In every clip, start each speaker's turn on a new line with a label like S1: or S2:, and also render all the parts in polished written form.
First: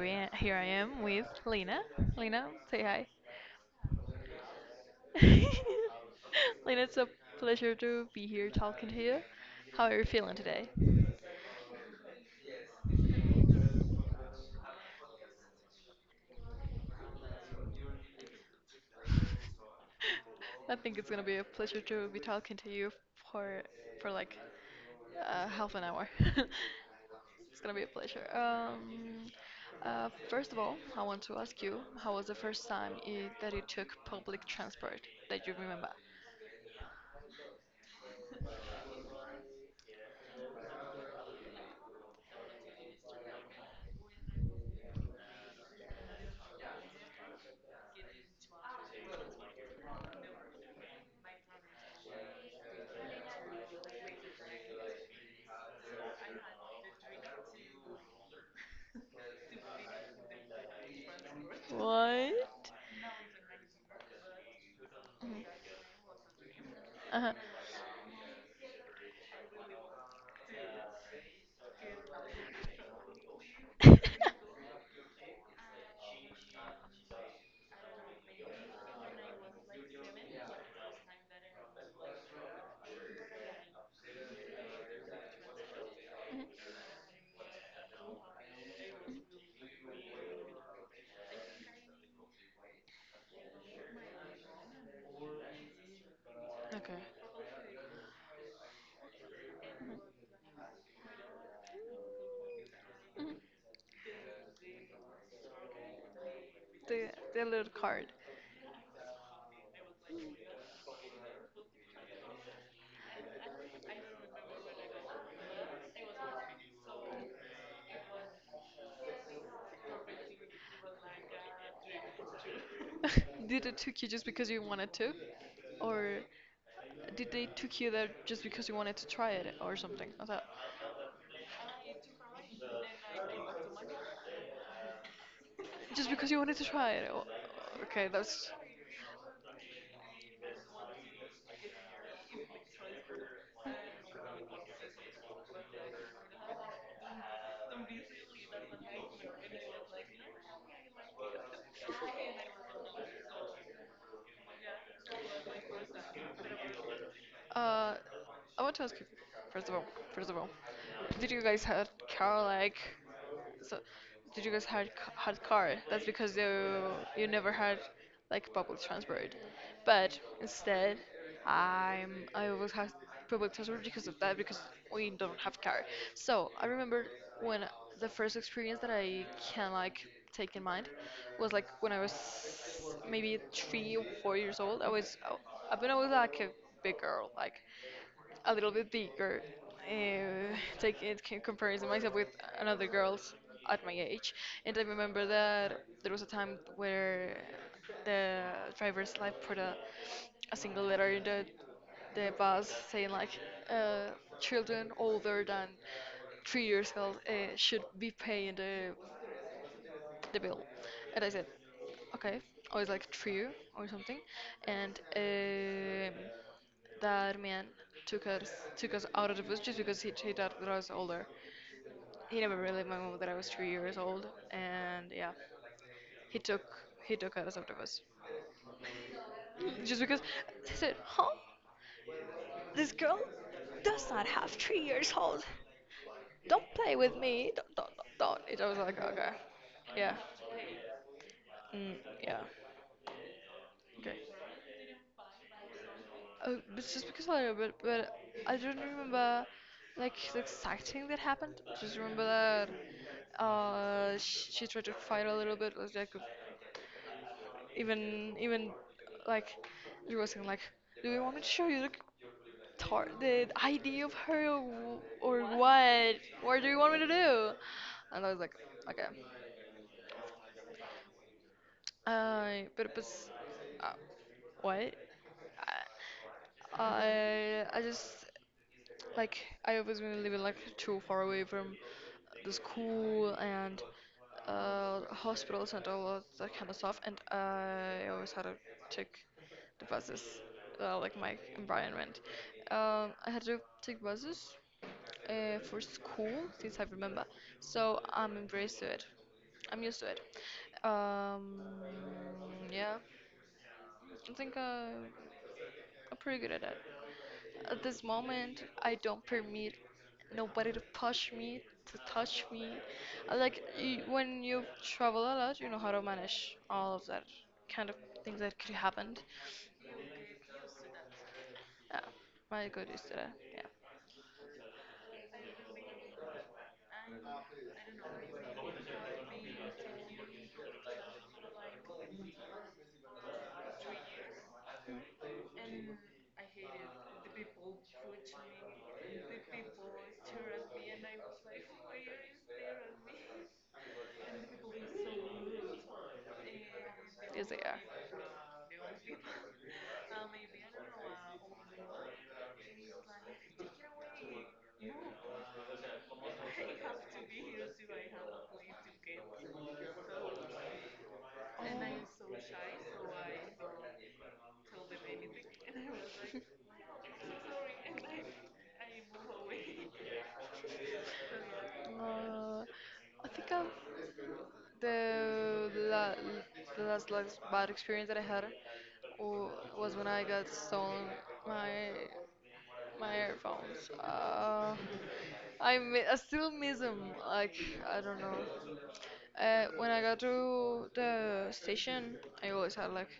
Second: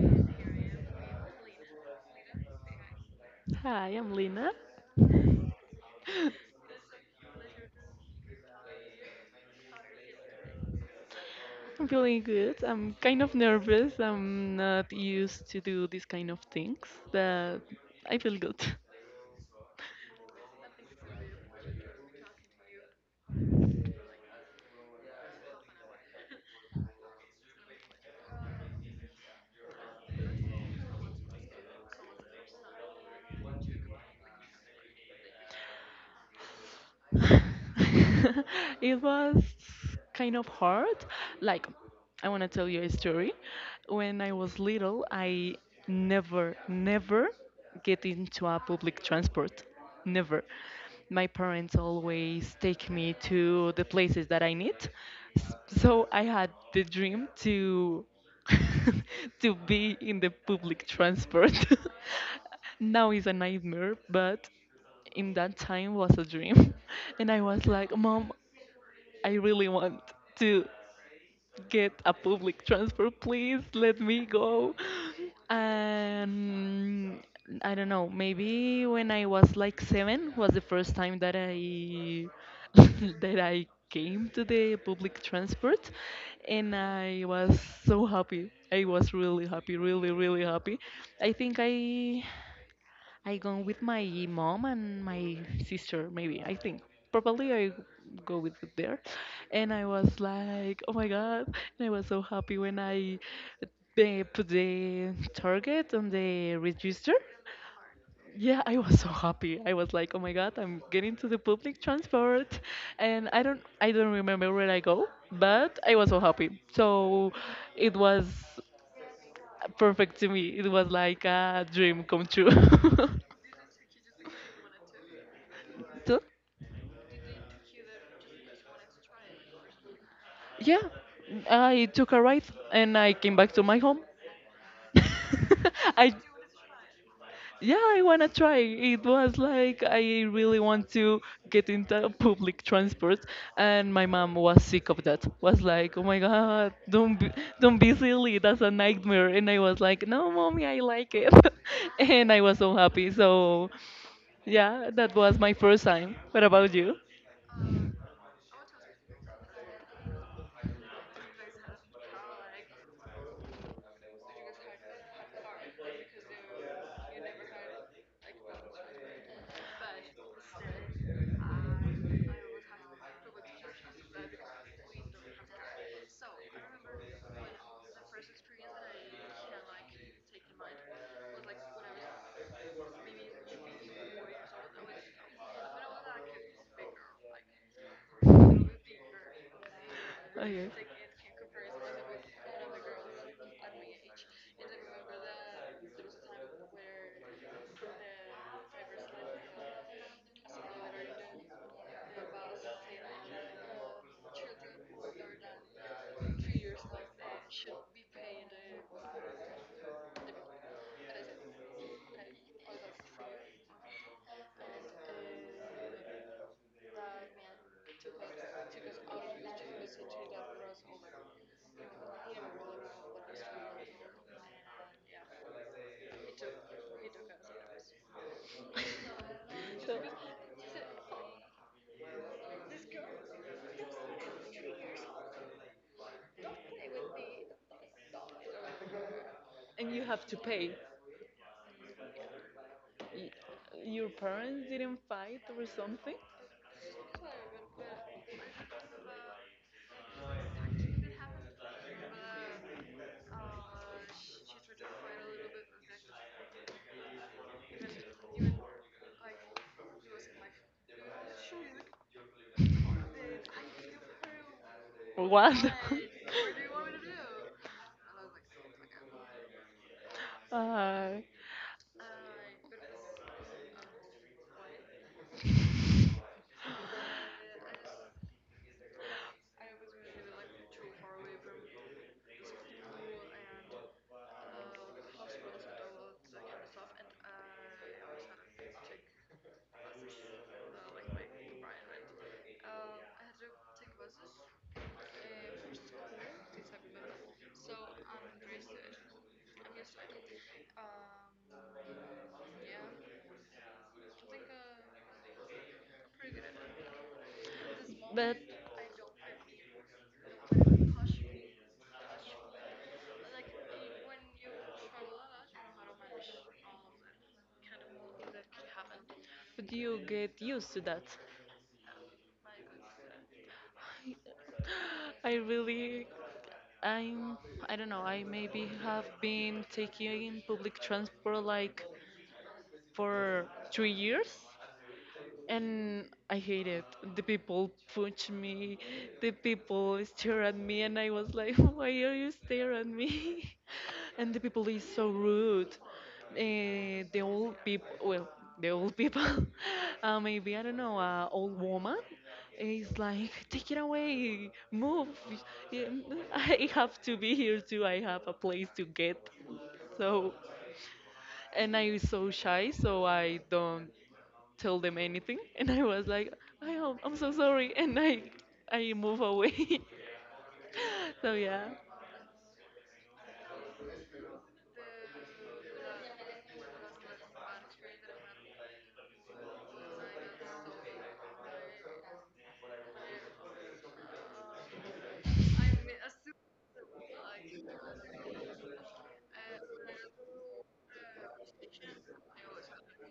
S1: here I am with Lena. Lena, say hi.
S2: Hi, I'm Lina.
S1: Lena, it's a pleasure to be here talking to you. How are you feeling today?
S2: I'm feeling good. I'm kind of nervous. I'm not used to do these kind of things, but I feel good.
S1: I think it's gonna be a pleasure to be talking to you for for like half an hour. It's gonna be a pleasure. First of all, I want to ask you, how was the first time I that you took public transport that you remember?
S2: It was kind of hard. Like, I want to tell you a story. When I was little, I never get into a public transport. Never. My parents always take me to the places that I need. So I had the dream to to be in the public transport.
S1: What?
S2: Now is a nightmare, but in
S1: Mhm.
S2: that time was a dream. And
S1: Uh-huh.
S2: I was like, Mom, I really want to get a public transport. Please
S1: Mhm.
S2: let me go. And I don't know, maybe when I was like 7 was the first time that I that I came to the public transport, and I was so happy. I was really happy, really happy. I think I go with my mom and my sister, maybe. I think
S1: Okay.
S2: probably I go with there. And I
S1: Mhm.
S2: was like, oh my god! And I was so happy when I
S1: Mhm.
S2: they put the target on the
S1: The
S2: register.
S1: the little card.
S2: Yeah, I was so happy. I was like, oh my god, I'm getting to the public transport, and I don't remember where I go, but I was so happy. So it was perfect to me. It was like a dream come true.
S1: Did it took you just because you wanted to, or did they took you there just because you wanted to try it or something? I thought
S2: Yeah, I took a ride and I came back to my home.
S1: just
S2: I
S1: because you wanted to try it.
S2: Yeah, I wanna try. It was like I really want to get into public transport, and my mom was sick of that. Was like, oh my god, don't be silly. That's a nightmare. And I was like, no, mommy, I like it, and I was so happy. So yeah, that was my first time. What about you?
S1: Uh, I want to ask you, first of all, first of all, did you guys had car like? So, did you guys had had car? That's because you never had like public transport. But instead, I always had public transport because of that because we don't have car. So I remember when the first experience that I can like take in mind was like when I was maybe 3 or 4 years old. I've been always like a big girl like a little bit bigger, take it in comparison myself with another girls at my age. And I remember that there was a time where the driver's like put a single letter in the bus saying like uh, children older than 3 years old should be paying the bill. And I said, okay. I was like three or something. And That man took us took us out of the bus just because he thought that I was older. He never really my that I was 3 years old. And yeah, he took he took us out of the bus just because I said, huh? This girl does not have 3 years old. Don't play with me. Don't, don't. Don't. I was like, okay,
S2: And you
S1: yeah,
S2: have to pay.
S1: mm, yeah,
S2: Y- Your
S1: okay.
S2: parents didn't fight or something?
S1: Oh, it's just because a little bit, but I don't remember like the exact thing that happened. Just remember that she tried to fight a little bit, like, even like she was saying like, do you want me to show you the tar the ID of her or, or
S2: What?
S1: what? What do you want me to do? And I was like, okay.
S2: Go?
S1: But uh, what? I just like I always been living like too far away from the school and hospitals and all of that kind of stuff. And I always had to take the buses, like my environment. I had to take buses for school since I remember, so I'm embraced to it. I'm used to it. Um, yeah, I think I'm pretty good at it. At this
S2: But
S1: moment, I don't permit nobody to push me, to touch me. I Like y- when you travel a lot, you know how to manage all of that kind of things that could happen.
S2: But you get used to that.
S1: Yeah, I got used to that.
S2: I really, I'm, I don't know, I maybe have been taking public transport like for three
S1: Yeah,
S2: years
S1: and
S2: and
S1: I
S2: I hate
S1: hated
S2: it.
S1: the
S2: The
S1: people
S2: people punch
S1: judging
S2: me,
S1: me, the
S2: the
S1: people
S2: people
S1: stare
S2: stare at
S1: at me,
S2: me,
S1: and
S2: and I
S1: I was
S2: was like,
S1: like,
S2: why
S1: why are
S2: are
S1: you
S2: you staring
S1: stare
S2: at
S1: at me?
S2: me? And
S1: And the
S2: the
S1: people
S2: people
S1: were
S2: is
S1: so
S2: so
S1: rude.
S2: rude. Uh, the
S1: And yes, they
S2: old
S1: are.
S2: people, well, the old people,
S1: um,
S2: maybe I don't know, a old woman is like, take it away, move. Yeah, I have to be here too. I have a place to get. So,
S1: and
S2: and
S1: I
S2: I was
S1: used to
S2: so shy, so I don't
S1: do
S2: tell them anything,
S1: anything.
S2: and I was like, I'm so sorry, and I move away.
S1: I
S2: So yeah,
S1: really Uh, I think I've The, la- the last bad experience that I had wa- was when I got stolen my my earphones. I still miss them. Like I don't know. When I got to the station, I always had like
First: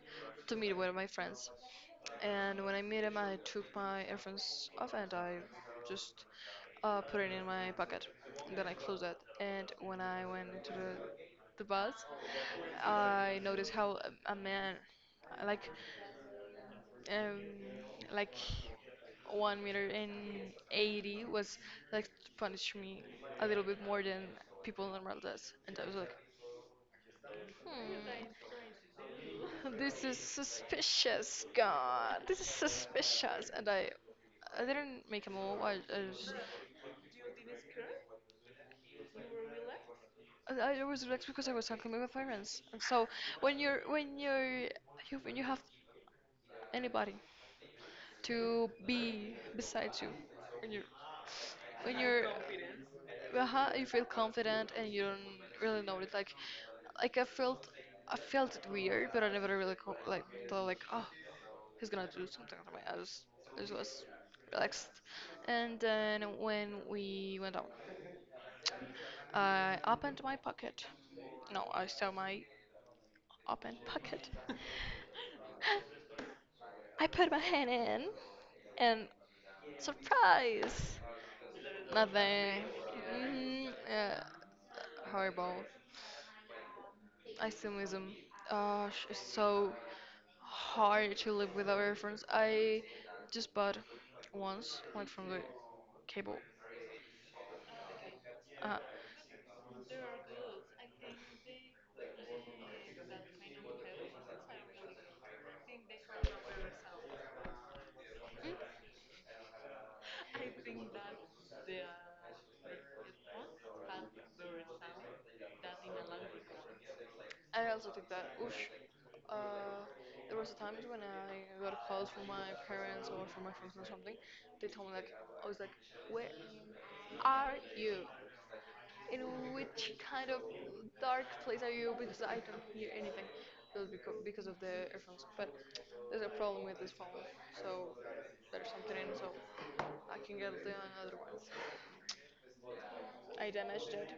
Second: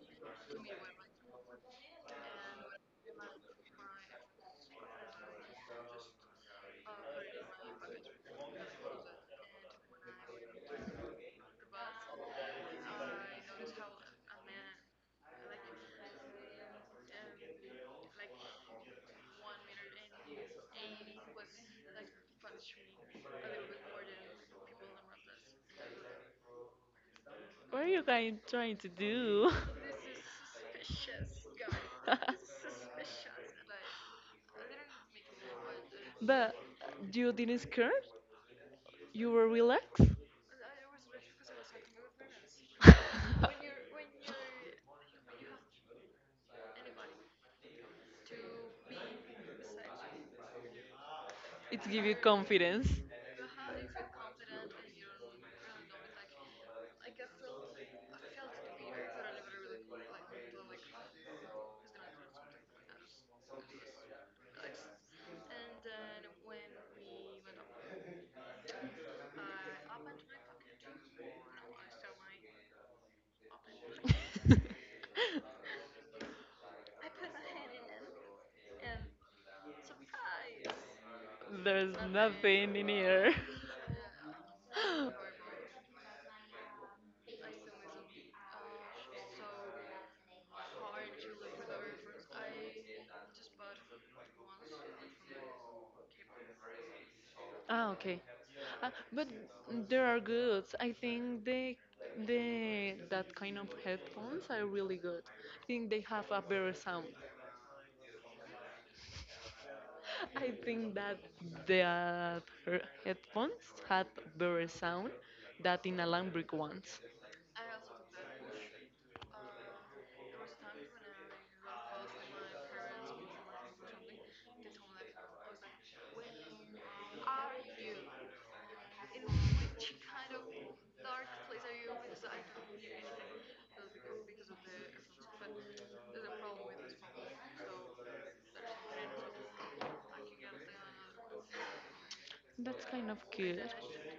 S1: to meet with my friends. And when I met him, I took my earphones off and I just put it in my pocket. And then I closed it. And when I went into the bus, I noticed how a man, like, um, like 1 meter and 80 was like to punish me a little bit more than people normal does. And I was like,
S2: what are you guys
S1: hmm.
S2: trying to do?
S1: This is suspicious, God. This is suspicious. I didn't make a move. I just,
S2: But you didn't scare, you were relaxed.
S1: and I was relaxed because I was talking with my parents. And so when you're, when you're, when you have anybody to be beside you, when you're
S2: It
S1: when
S2: give you
S1: you're
S2: confidence.
S1: you feel confident and you don't really know it, like I felt, I felt it weird, but I never really like thought like, oh, he's gonna do something to me. I just was relaxed. And then when we went out, I opened my pocket. No, I saw my open pocket. I put my hand in, and surprise,
S2: There's
S1: nothing.
S2: nothing in here.
S1: Mm, yeah, horrible Islamism. It's so hard to live without reference. I just bought once, went from the cable.
S2: Ah, okay.
S1: Uh,
S2: But there are goods. I think they that kind of headphones are really good. I think they have a better sound. I think that the her headphones had better sound than the alambic ones.
S1: I also think that, oosh, uh, there was a times when I got calls from my parents or from my friends or something. They told me like, I was like, where are you? In which kind of dark place are you? Because I don't hear anything. Just because of the earphones. But there's a problem with this phone, so there's something in, so I can get the another one.
S2: That's kind of
S1: I
S2: cute.
S1: damaged it.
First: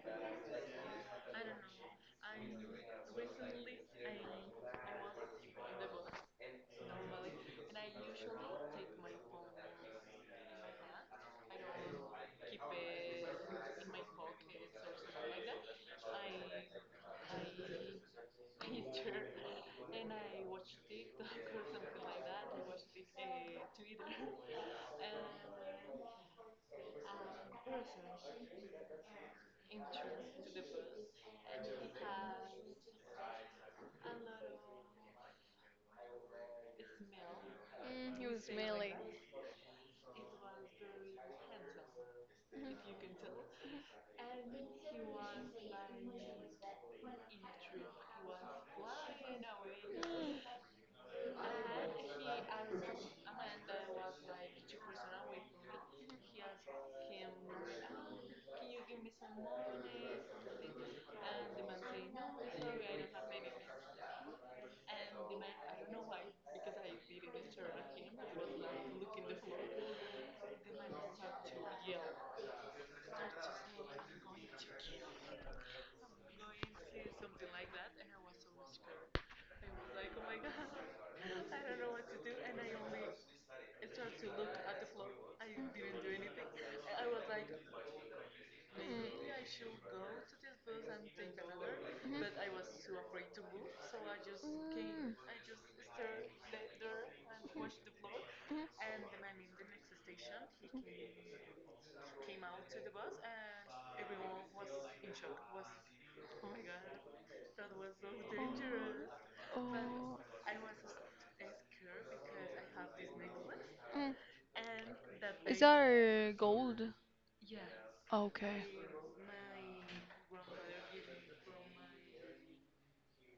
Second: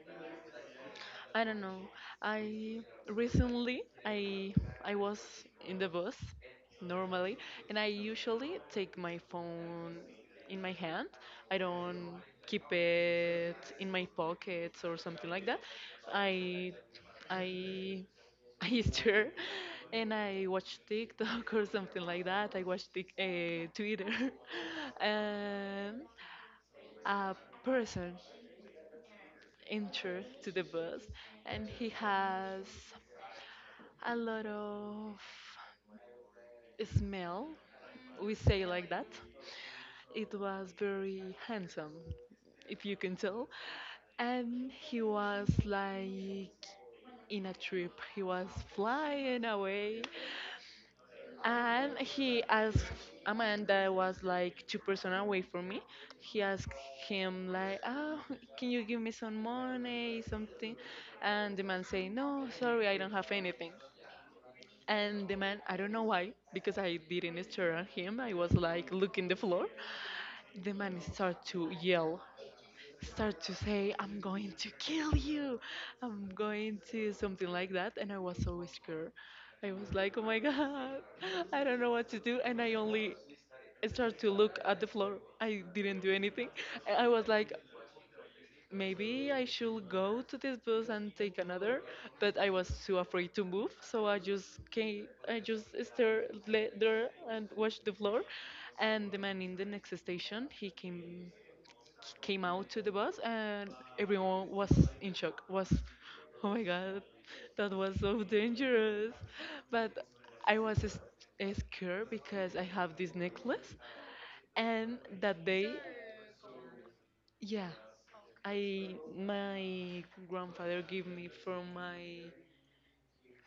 S1: I
S2: I
S1: don't
S2: don't know.
S1: know. I
S2: I recently
S1: recently I
S2: I
S1: was
S2: was
S1: on
S2: in the
S1: the bus
S2: bus
S1: normally, and
S2: normally, and I
S1: I usually
S2: usually
S1: take
S2: take
S1: my
S2: my
S1: phone in my
S2: phone in my
S1: hand.
S2: hand.
S1: I
S2: I
S1: don't
S2: don't
S1: keep
S2: keep
S1: it
S2: it
S1: in
S2: in
S1: my
S2: my
S1: pockets
S2: pockets
S1: or
S2: or something
S1: something
S2: like that.
S1: like
S2: I
S1: that.
S2: I
S1: I
S2: I
S1: I
S2: stir
S1: and
S2: and
S1: I
S2: I
S1: watch
S2: watch
S1: TikTok
S2: TikTok
S1: or
S2: or
S1: something
S2: something
S1: like
S2: like
S1: that.
S2: that.
S1: I
S2: I
S1: watch
S2: watch
S1: Twitter
S2: Twitter,
S1: and a
S2: and a person
S1: person
S2: enter
S1: entered to
S2: to
S1: the
S2: the bus
S1: bus and
S2: and
S1: he
S2: he
S1: has,
S2: has a lot of smell,
S1: mm, he
S2: we
S1: was, say like
S2: say like
S1: smelly.
S2: that. It was very handsome,
S1: Mhm. If
S2: if
S1: you
S2: you
S1: can
S2: can
S1: tell.
S2: tell.
S1: And
S2: And
S1: he
S2: he
S1: was like
S2: was
S1: in
S2: like
S1: a trip.
S2: in a trip,
S1: He
S2: he
S1: was
S2: was
S1: flying
S2: flying
S1: away.
S2: away.
S1: Mm. And
S2: And
S1: he also,
S2: he
S1: and I
S2: asked a man that
S1: was
S2: was
S1: like
S2: like two
S1: two
S2: person
S1: person
S2: away
S1: away from
S2: from me.
S1: me. He
S2: He
S1: asked
S2: asked
S1: him,
S2: him like, "Oh,
S1: can
S2: can
S1: you
S2: you give
S1: give
S2: me
S1: me
S2: some
S1: some
S2: money,
S1: money, something?
S2: something?"
S1: And
S2: And the
S1: the man
S2: man say,
S1: say, no,
S2: "No,
S1: sorry, I
S2: sorry, I don't
S1: don't
S2: have
S1: have any
S2: anything."
S1: money. And
S2: And the
S1: the man,
S2: man,
S1: I
S2: I don't
S1: don't
S2: know
S1: know why,
S2: why, because
S1: because
S2: I
S1: I didn't
S2: didn't
S1: stare
S2: stare at
S1: at
S2: him.
S1: him. I
S2: I was
S1: was like
S2: like
S1: looking
S2: looking the
S1: the floor.
S2: floor. The
S1: The man
S2: man start
S1: started to
S2: to yell,
S1: yell.
S2: start to say, I'm
S1: I'm
S2: going
S1: going
S2: to kill you, I'm going to
S1: to
S2: something
S1: something
S2: like
S1: like
S2: that.
S1: that, and
S2: And I
S1: I
S2: was
S1: was so
S2: so scared.
S1: scared. I
S2: I was
S1: was like,
S2: like, oh
S1: oh
S2: my
S1: my god,
S2: God,
S1: I
S2: I
S1: don't
S2: don't know
S1: know
S2: what
S1: what
S2: to
S1: to do,
S2: do.
S1: and
S2: And I
S1: I only
S2: only started
S1: started
S2: to
S1: to
S2: look
S1: look
S2: at
S1: at
S2: the
S1: the
S2: floor.
S1: floor. I
S2: I
S1: didn't do
S2: didn't do anything.
S1: anything.
S2: And I
S1: I was
S2: was like,
S1: like,
S2: maybe
S1: maybe
S2: I
S1: I should
S2: should
S1: go
S2: go to
S1: to
S2: this
S1: this
S2: bus
S1: bus and
S2: and take
S1: take another.
S2: another.
S1: Mhm.
S2: But
S1: But
S2: I
S1: I
S2: was
S1: was
S2: too
S1: too
S2: afraid
S1: afraid
S2: to
S1: to
S2: move.
S1: move, so
S2: So I
S1: I
S2: just
S1: just
S2: came,
S1: came. Mm.
S2: I
S1: I
S2: just
S1: just stared
S2: there
S1: there
S2: and
S1: and
S2: watched
S1: watched
S2: the
S1: the
S2: floor.
S1: floor. Mhm. And
S2: And the
S1: the
S2: man
S1: man
S2: in
S1: in
S2: the
S1: the
S2: next
S1: next station,
S2: station, he came
S1: came out
S2: out to
S1: to
S2: the
S1: the
S2: bus,
S1: bus
S2: and
S1: and
S2: everyone
S1: everyone
S2: was
S1: was
S2: in
S1: in
S2: shock,
S1: shock.
S2: was
S1: Was,
S2: oh
S1: oh
S2: my
S1: my god,
S2: god, that
S1: that
S2: was
S1: was so
S2: so dangerous.
S1: dangerous.
S2: But
S1: But, oh,
S2: i
S1: I
S2: was
S1: was
S2: s-
S1: s-
S2: scared
S1: scared
S2: because
S1: because
S2: I
S1: I
S2: have
S1: have
S2: this
S1: this
S2: necklace,
S1: necklace. Mm. And
S2: and
S1: that
S2: that day,
S1: is lady. That, gold?
S2: yeah,
S1: Yeah,
S2: I
S1: okay. My
S2: my
S1: grandmother
S2: grandfather gave
S1: gave
S2: me
S1: me
S2: for
S1: from my
S2: my
S1: my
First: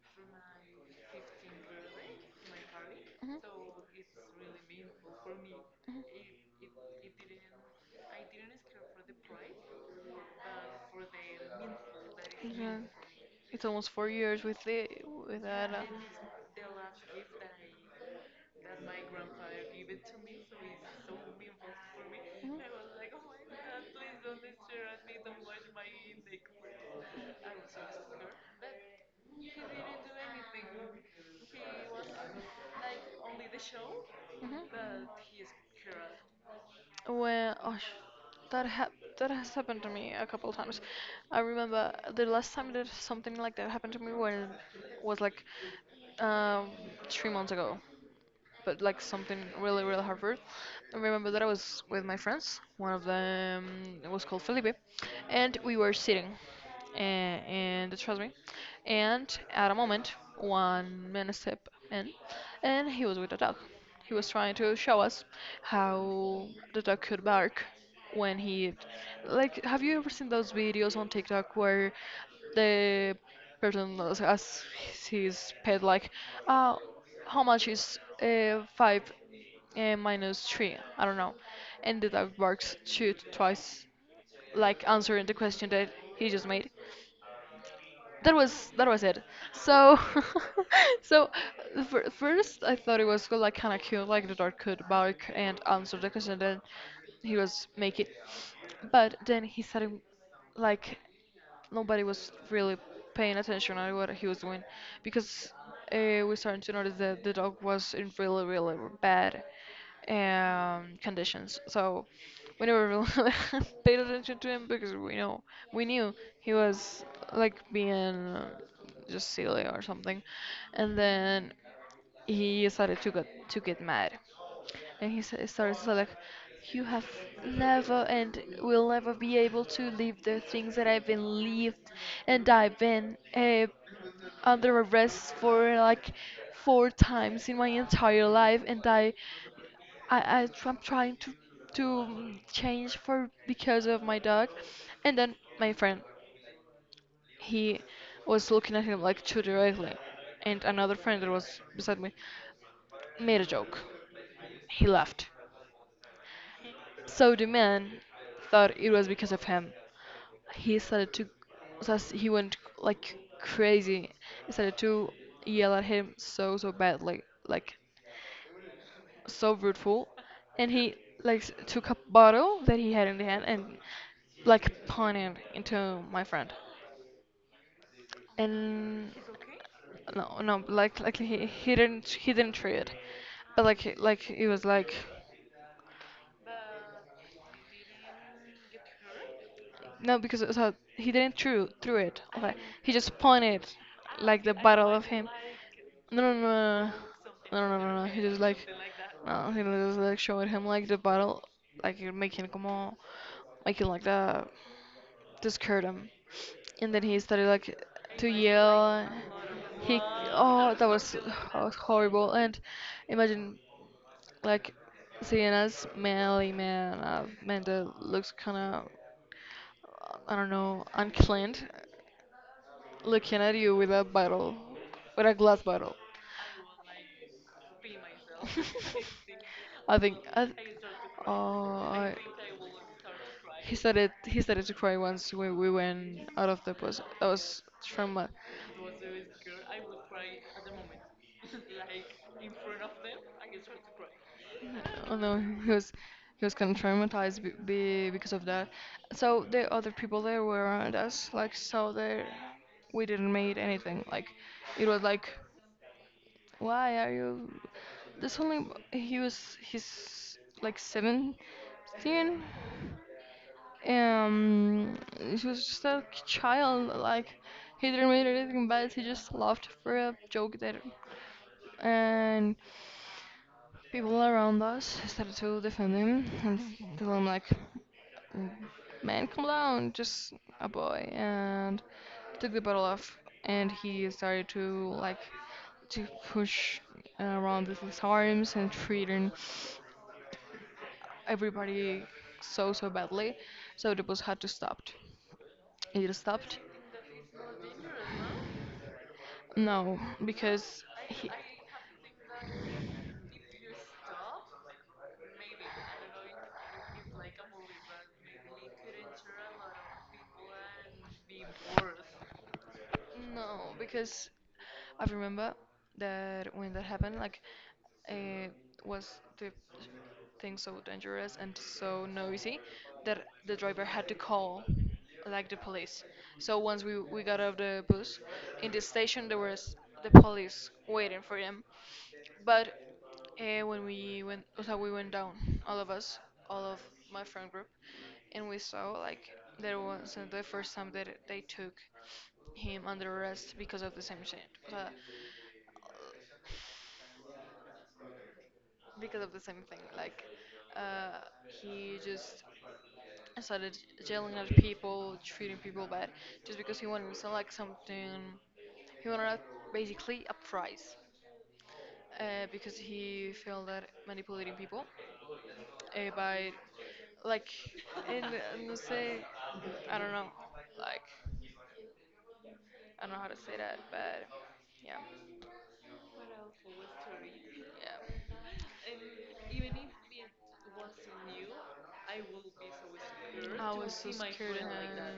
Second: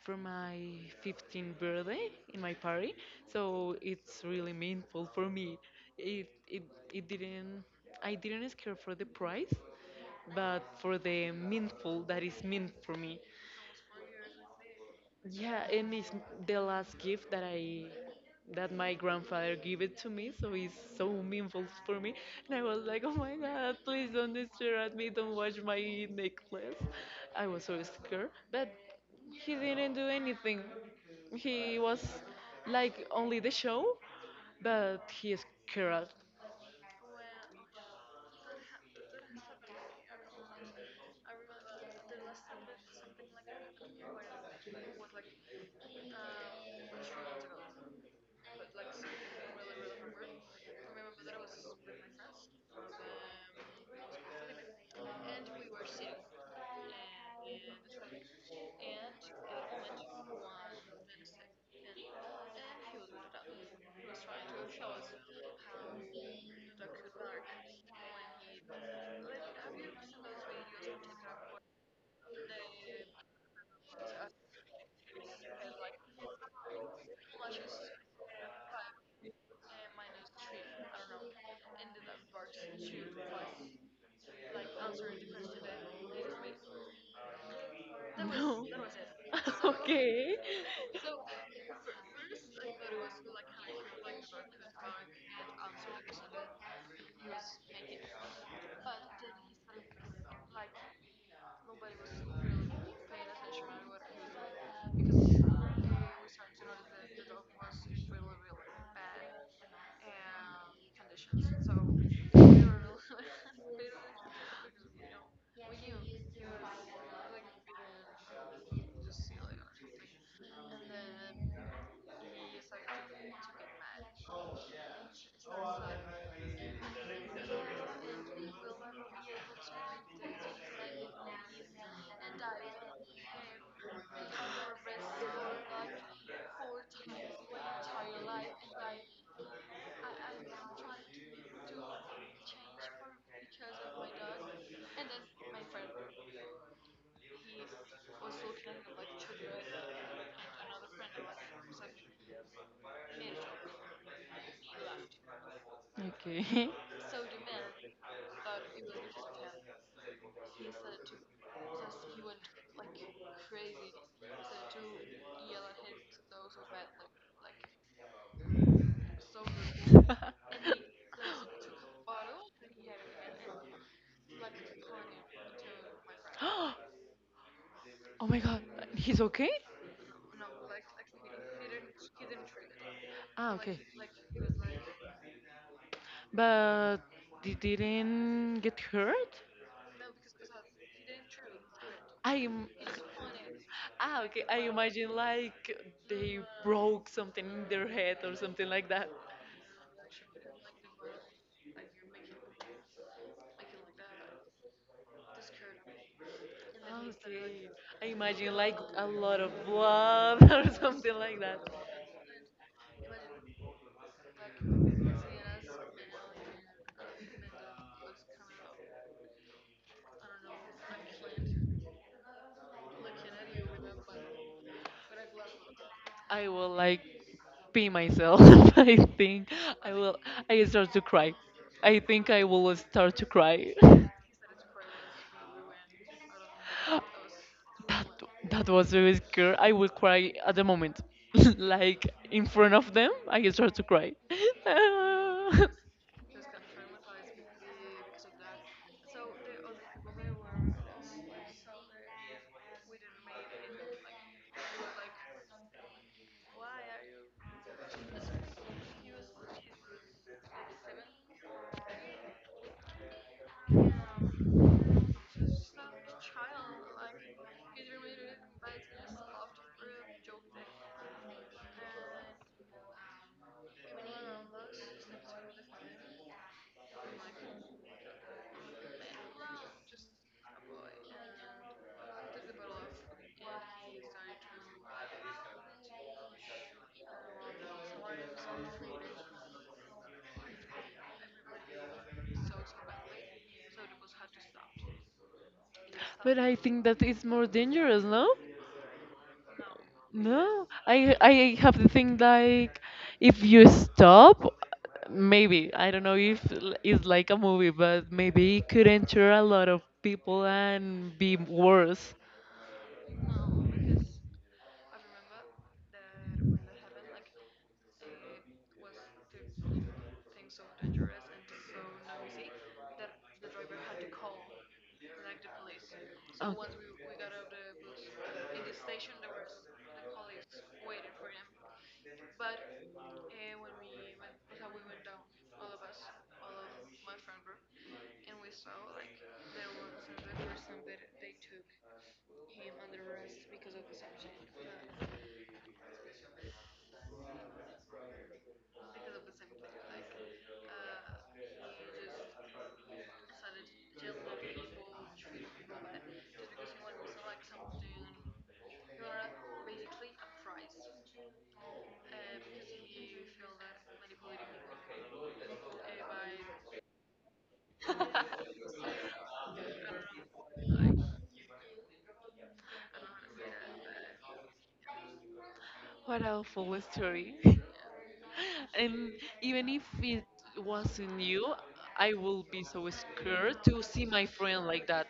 S2: for my 15th
S1: 15th birthday
S2: birthday in
S1: in
S2: my
S1: my
S2: party,
S1: party. Mhm. So
S2: so
S1: it's
S2: it's really
S1: really
S2: meaningful
S1: meaningful
S2: for
S1: for me.
S2: me.
S1: Mhm.
S2: It
S1: It
S2: it,
S1: it
S2: it
S1: it didn't,
S2: didn't, I
S1: I
S2: didn't
S1: didn't
S2: scare
S1: scare,
S2: for the price,
S1: uh.
S2: but for the meaningful that is meant
S1: Yeah.
S2: for me.
S1: It's almost 4 years with the with
S2: Yeah, and it's the last gift that
S1: that
S2: I
S1: I
S2: that my grandfather
S1: so
S2: gave it to me, so it's so
S1: so.
S2: meaningful for me.
S1: Mhm.
S2: And I was like,
S1: Like,
S2: oh my god, please
S1: oh
S2: don't stare at me, don't watch my necklace. I was so
S1: so
S2: scared, but he didn't do anything. He was like only the
S1: like.
S2: show, but he
S1: Mhm.
S2: scared.
S1: Well, oh, that has happened to me a couple times. I remember the last time that something like that happened to me was like, um, 3 months ago, but like something really, really hard Harvard. I remember that I was with my friends. One of them was called Felipe, and we were sitting in the trust me. And at a moment, one man stepped in, and he was with a dog. He was trying to show us how the dog could bark when he, like, have you ever seen those videos on TikTok where the person as his pet like, oh, how much is 5 minus 3? I don't know. And the dog barks two twice, like answering the question that he just made.
S2: No.
S1: That was it. So,
S2: Okay. So
S1: so f first I thought it was like kind of cute, like the dog could bark and answer the question that he was making. But then he started like nobody was really paying attention on what he was doing because we started to notice that the dog was in really, really bad conditions. So we never really paid attention to him because we knew he was like being uh, just silly or something, and then he started to get mad. And he started to say like, "You have never and will never be able to live the things that I've been lived, and I've been under arrest for like four times in my entire life, and I'm trying to change for because of my dog." And then my friend, he was looking at him like too directly, and another friend that was beside me made a joke. He laughed.
S2: okay.
S1: So the man thought it was because of him. He started to, so as he went like crazy. He started to yell at him so badly, like, so brutal, and he like took a bottle that he had in the hand and like pointed into my friend.
S2: Oh my god,
S1: And
S2: he's okay?
S1: no, no, like he, he didn't try it,
S2: Ah,
S1: but like
S2: okay.
S1: like it was like.
S2: But they didn't get hurt?
S1: No, because it was he didn't threw it. Like
S2: I'm.
S1: he just pointed,
S2: Ah,
S1: like the
S2: okay. I
S1: barrel of
S2: imagine
S1: him.
S2: like
S1: No, no, no,
S2: they
S1: no,
S2: broke something
S1: no,
S2: in
S1: no, no,
S2: their
S1: no, no, he
S2: head
S1: just
S2: or
S1: like,
S2: something like that.
S1: no, he just like showed him like the barrel, like you're making como, making like that, to scare him, and then he started like
S2: I
S1: to
S2: imagine like a
S1: yell.
S2: lot of
S1: He,
S2: blood or
S1: oh,
S2: something like
S1: that
S2: that.
S1: was horrible. And imagine like seeing as manly man, a man that looks kind of, I don't know, uncleaned, looking at you with a bottle, with a glass bottle.
S2: I will like pee myself. I think I
S1: I
S2: will.
S1: think. I,
S2: I
S1: th-
S2: start to cry.
S1: oh,
S2: I
S1: I,
S2: think I will start to cry.
S1: He started to cry once when we went out of the bus. That was
S2: That
S1: trauma.
S2: that was very scary. I will cry at the moment, like in front of them. I start to cry.
S1: Oh no, he was kind of traumatized because of that. So the other people there were around us, like so there, we didn't make anything. Like it was like, why are you? This only he's like 17. He was just a child. Like he didn't make anything bad. He just laughed for a joke there, and people around us started to defend him and tell him like, "Mm, man, come down, just a boy," and took the bottle off. And he started to like to push around with his arms and treating everybody so badly. So the bus had to stop. It
S2: But I
S1: stopped,
S2: think that it's more dangerous, no?
S1: no,
S2: No,
S1: because
S2: I
S1: he,
S2: I have the thing like if you stop, maybe I don't know if it's like a movie, but maybe it could enter a lot of people and be worse.
S1: no, because I remember that when that happened, like it was the thing so dangerous and so noisy that the driver had to call like the police. So once we got off the bus, in the station there was the police waiting for him,
S2: Okay.
S1: but when we went, o sea, we went down, all of us, all of my friend group, and we saw like there was the first time that they took him under arrest because of the same shit, uh, because of the same thing. Like uh, he just started yelling at people, treating people bad, just because he wanted to like something. He wanted basically a prize, because he felt that manipulating people by like in no sé, I don't know, like I don't know how to say that, but yeah,
S2: What awful story.
S1: yeah,
S2: And even if it wasn't you, I will be so scared
S1: I
S2: to
S1: was so
S2: see my
S1: scared and
S2: friend like that,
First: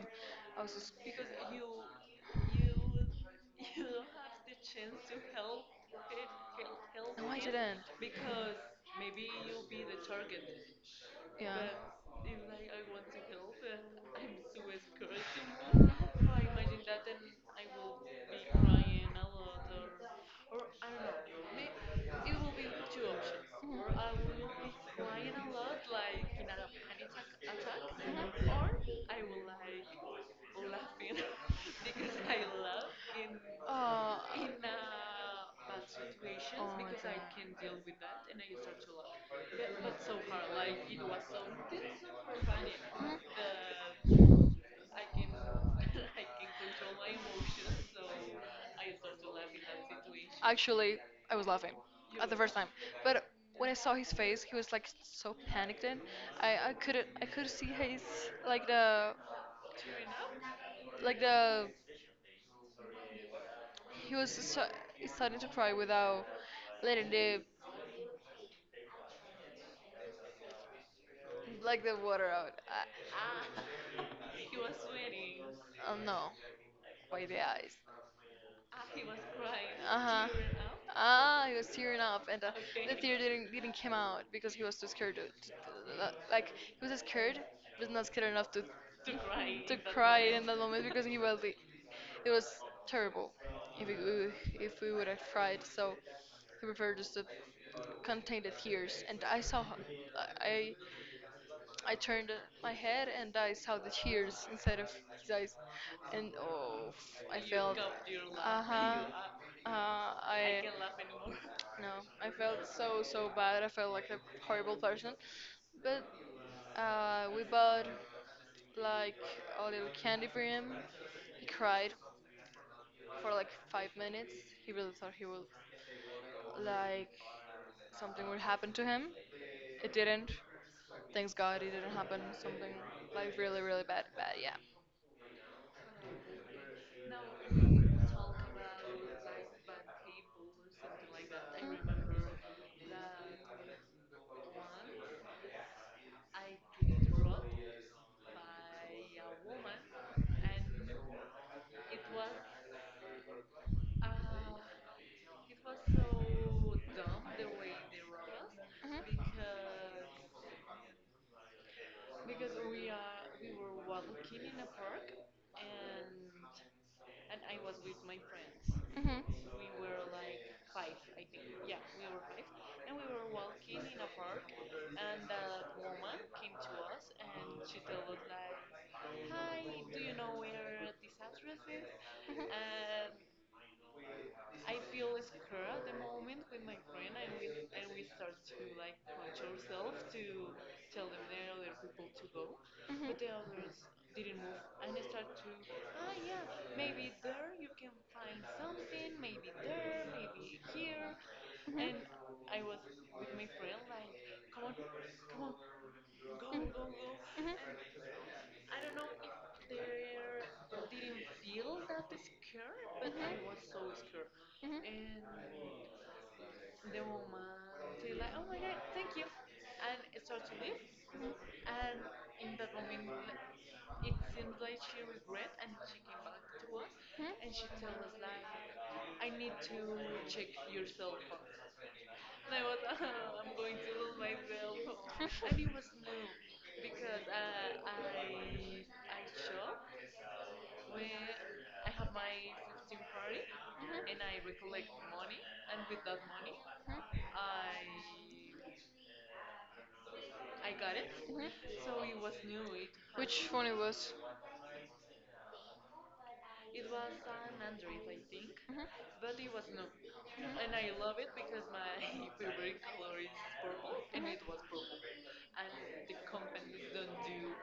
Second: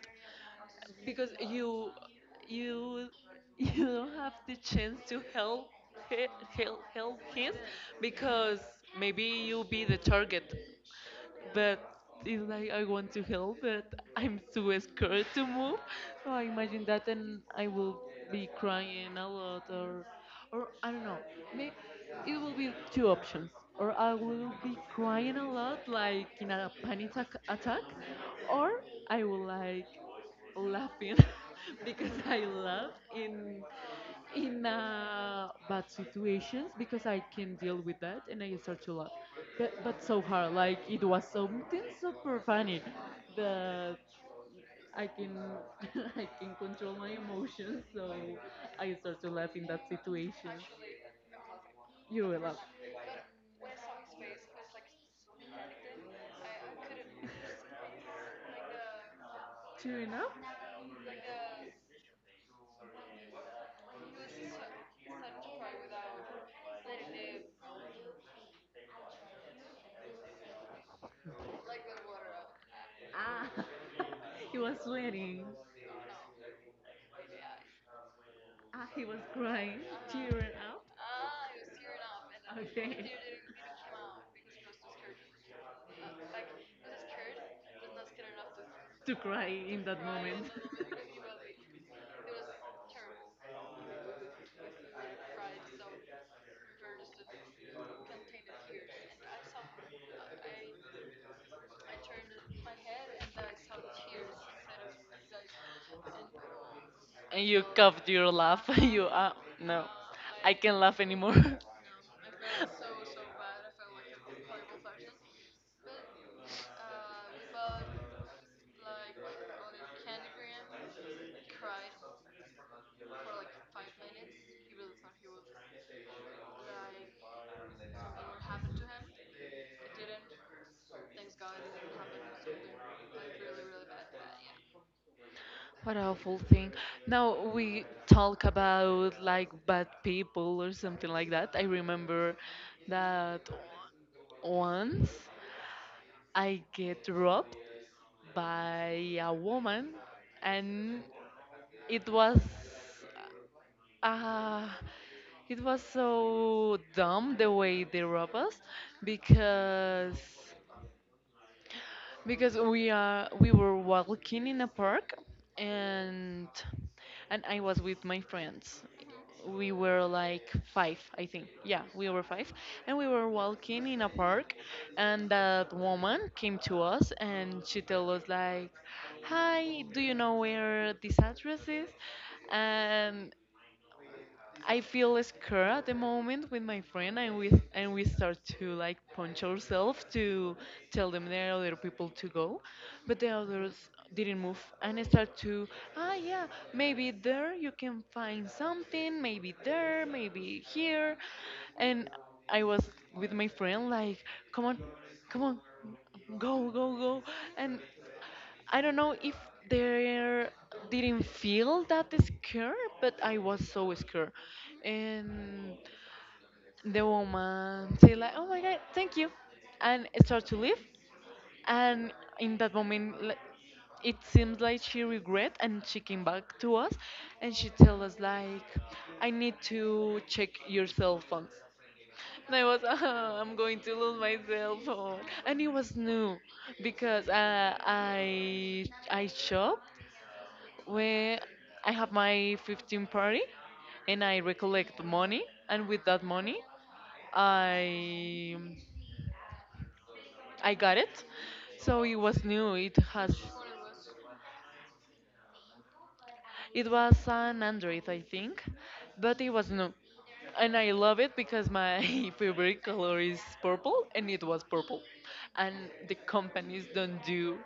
S1: I was so scared.
S2: because you you don't have the chance
S1: Chance to
S2: to
S1: help
S2: help
S1: it,
S2: he-
S1: help
S2: help
S1: help. No, I him
S2: him,
S1: didn't, because
S2: because maybe
S1: maybe you'll
S2: you'll be
S1: be
S2: the
S1: the
S2: target.
S1: target. Yeah,
S2: But
S1: but
S2: it's
S1: it's
S2: like
S1: like I
S2: I
S1: will,
S2: want to help, but
S1: but I'm
S2: I'm
S1: so,
S2: too scared to move.
S1: because I
S2: So I imagine
S1: imagine that
S2: that,
S1: then
S2: and I
S1: I
S2: will
S1: will be
S2: be
S1: crying
S2: crying a
S1: a
S2: lot,
S1: lot, or
S2: or
S1: I
S2: I don't
S1: don't
S2: know.
S1: know. May
S2: May
S1: it
S2: it will
S1: will be
S2: be
S1: two
S2: two options,
S1: options. Or
S2: or I
S1: I
S2: will
S1: will be
S2: be
S1: crying
S2: crying
S1: a
S2: a lot,
S1: lot
S2: like
S1: like in
S2: in
S1: a
S2: a
S1: panic attack,
S2: attack,
S1: or
S2: or
S1: I
S2: I
S1: will
S2: will like
S1: like
S2: laughing
S1: laughing
S2: because
S1: because I
S2: I laugh
S1: love in,
S2: in
S1: oh, in a bad
S2: bad
S1: situations,
S2: situations
S1: oh my, because
S2: because
S1: I
S2: I
S1: can
S2: can
S1: deal
S2: deal with
S1: with
S2: that
S1: that and
S2: and
S1: I
S2: I
S1: start
S2: start
S1: to
S2: to laugh.
S1: laugh. But,
S2: But,
S1: but
S2: but so
S1: so far,
S2: hard, like
S1: like it
S2: it
S1: was
S2: was
S1: so,
S2: something
S1: it's super
S2: super
S1: funny.
S2: funny
S1: God.
S2: that
S1: The I
S2: I
S1: can
S2: can
S1: I
S2: I
S1: can
S2: can control
S1: control my
S2: my
S1: emotions,
S2: emotions,
S1: so
S2: so
S1: I
S2: I
S1: start
S2: start to
S1: to laugh
S2: laugh
S1: in
S2: in that
S1: that situation.
S2: situation.
S1: Actually, I was laughing. You
S2: You
S1: at the
S2: will
S1: were first
S2: laugh.
S1: time, laughing, but when I saw his face, he was like so panicked, and I couldn't, I could see his like the, tearing
S2: Cheering up?
S1: up? Like the he was so, he's starting to cry without letting the like the water out. I,
S2: Ah,
S1: ah, he
S2: he
S1: was
S2: was
S1: sweating.
S2: sweating.
S1: I don't know why the eyes. Ah,
S2: Ah, he was crying,
S1: uh huh.
S2: tearing up.
S1: Ah, he was tearing up, and the,
S2: Okay.
S1: okay, tear didn't come out because he was too scared. Like he was scared, but not scared enough to. To
S2: To cry
S1: cry to in
S2: in
S1: that
S2: that
S1: cry moment. In
S2: moment.
S1: that moment because he was the, it was terrible. If we, if we would have cried, so he preferred just to contain the tears. And I saw her, I turned my head and I saw the tears inside of his eyes, and oh, I
S2: And you
S1: felt,
S2: coughed your laugh.
S1: uh-huh.
S2: you
S1: Uh,
S2: no, I
S1: I,
S2: can't laugh anymore.
S1: no, I felt so so bad. I felt like a horrible person. But we bought like a little candy for him. He cried for like 5 minutes. He really thought he would like something would happen to him. It didn't. Thanks God, it didn't happen. Something like really really bad bad. Yeah.
S2: What a awful thing.
S1: No,
S2: Now
S1: we
S2: we
S1: talk
S2: talk
S1: about
S2: about
S1: like
S2: like
S1: bad
S2: bad
S1: people
S2: people
S1: or
S2: or
S1: something
S2: something like
S1: like
S2: that.
S1: that.
S2: I
S1: I remember
S2: remember
S1: that it
S2: that once I get
S1: broke
S2: robbed by a woman,
S1: and
S2: and
S1: it
S2: it
S1: was
S2: was
S1: uh,
S2: uh,
S1: it
S2: it
S1: was
S2: was so
S1: so
S2: dumb the way they robbed us because
S1: because, mhm, because
S2: we were walking in a park,
S1: work and
S2: and
S1: and
S2: and I
S1: I
S2: was
S1: was,
S2: with my friends.
S1: mhm, we
S2: We were
S1: were like,
S2: like five, I
S1: I think
S2: think.
S1: yeah
S2: Yeah, we
S1: we
S2: were
S1: were five
S2: five, and
S1: and
S2: we
S1: we
S2: were
S1: were walking
S2: walking in a park,
S1: in and
S2: and that
S1: that
S2: woman came to us and
S1: and
S2: she
S1: she
S2: told
S1: told
S2: us
S1: us
S2: like,
S1: like,
S2: "Hi,
S1: "Hi,
S2: do
S1: do
S2: you
S1: you
S2: know
S1: know where
S2: where this address
S1: this
S2: is?"
S1: is?" And
S2: And I
S1: I feel
S2: feel
S1: secure
S2: scared
S1: at
S2: at the
S1: the moment
S2: moment with
S1: with my
S2: my
S1: friend,
S2: friend,
S1: and
S2: and
S1: we
S2: we start
S1: have to
S2: to like
S1: like
S2: punch
S1: punch ourselves
S2: ourselves
S1: to
S2: to tell
S1: tell them
S2: them
S1: the
S2: there are other
S1: other
S2: people
S1: people
S2: to
S1: to go,
S2: go, but
S1: but
S2: the
S1: the
S2: others
S1: others
S2: didn't
S1: didn't
S2: move,
S1: move, and
S2: and I
S1: I
S2: start
S1: started,
S2: to, ah
S1: "Ah,
S2: yeah,
S1: yeah,
S2: maybe
S1: maybe
S2: there
S1: there
S2: you
S1: you can
S2: can
S1: find
S2: find
S1: something,
S2: something, maybe
S1: maybe
S2: there,
S1: there,
S2: maybe
S1: maybe here,"
S2: here,
S1: and
S2: and I
S1: I
S2: was
S1: was
S2: with
S1: with
S2: my
S1: my
S2: friend
S1: friend,
S2: like, come
S1: "Come
S2: on,
S1: on,
S2: come
S1: come
S2: on,
S1: on, go,
S2: go
S1: go,
S2: go
S1: go,"
S2: go,
S1: and
S2: and I don't know if
S1: there
S2: there didn't
S1: didn't fear,
S2: feel that scared, but
S1: but
S2: I
S1: I was
S2: was
S1: so
S2: so scared.
S1: scared. Mhm. And
S2: And the woman say
S1: they
S2: like,
S1: like,
S2: "Oh
S1: oh
S2: my
S1: my
S2: God,
S1: god,
S2: thank
S1: thank
S2: you,"
S1: you.
S2: and start to leave.
S1: Mhm. And
S2: And in
S1: in
S2: that
S1: a,
S2: moment, like, it
S1: it
S2: seems
S1: seemed
S2: like
S1: like
S2: she
S1: she,
S2: regret and she came back to us,
S1: hmm?
S2: and
S1: And
S2: she
S1: she told
S2: tell us
S1: us like,
S2: like, "I
S1: "I
S2: need
S1: need to
S2: to check
S1: check
S2: your
S1: your
S2: cell
S1: cell phone."
S2: phones." And
S1: And
S2: I
S1: I
S2: was,
S1: was,
S2: "Ah, I'm
S1: "I'm
S2: going
S1: going
S2: to
S1: to
S2: lose
S1: lose
S2: my
S1: my
S2: cell
S1: cell phone."
S2: phone, and
S1: And
S2: it
S1: it was
S2: was
S1: true
S2: new because
S1: because
S2: uh, I
S1: I
S2: I
S1: I
S2: shop,
S1: shop where
S2: well, I
S1: I
S2: have my 15 party
S1: party, mhm,
S2: and
S1: and
S2: I
S1: like
S2: recollect money
S1: money
S2: and
S1: and,
S2: with that money
S1: mhm,
S2: I I
S1: I
S2: got
S1: got it.
S2: it.
S1: Mhm.
S2: So
S1: So
S2: it
S1: it was
S2: was
S1: new.
S2: new.
S1: It
S2: It
S1: had,
S2: has
S1: which phone it was? It
S2: It
S1: was
S2: was an
S1: an Android,
S2: Android, I
S1: I think.
S2: think,
S1: Mhm.
S2: but
S1: But,
S2: it was new.
S1: mhm,
S2: And
S1: and
S2: I
S1: I
S2: love
S1: love it
S2: it
S1: because
S2: because
S1: my
S2: my
S1: favorite
S2: favorite color
S1: color is
S2: is
S1: purple,
S2: purple,
S1: and,
S2: and
S1: mhm,
S2: it
S1: it
S2: was
S1: was purple.
S2: purple.
S1: And
S2: And the
S1: the
S2: companies
S1: companies don't
S2: don't
S1: do
S2: do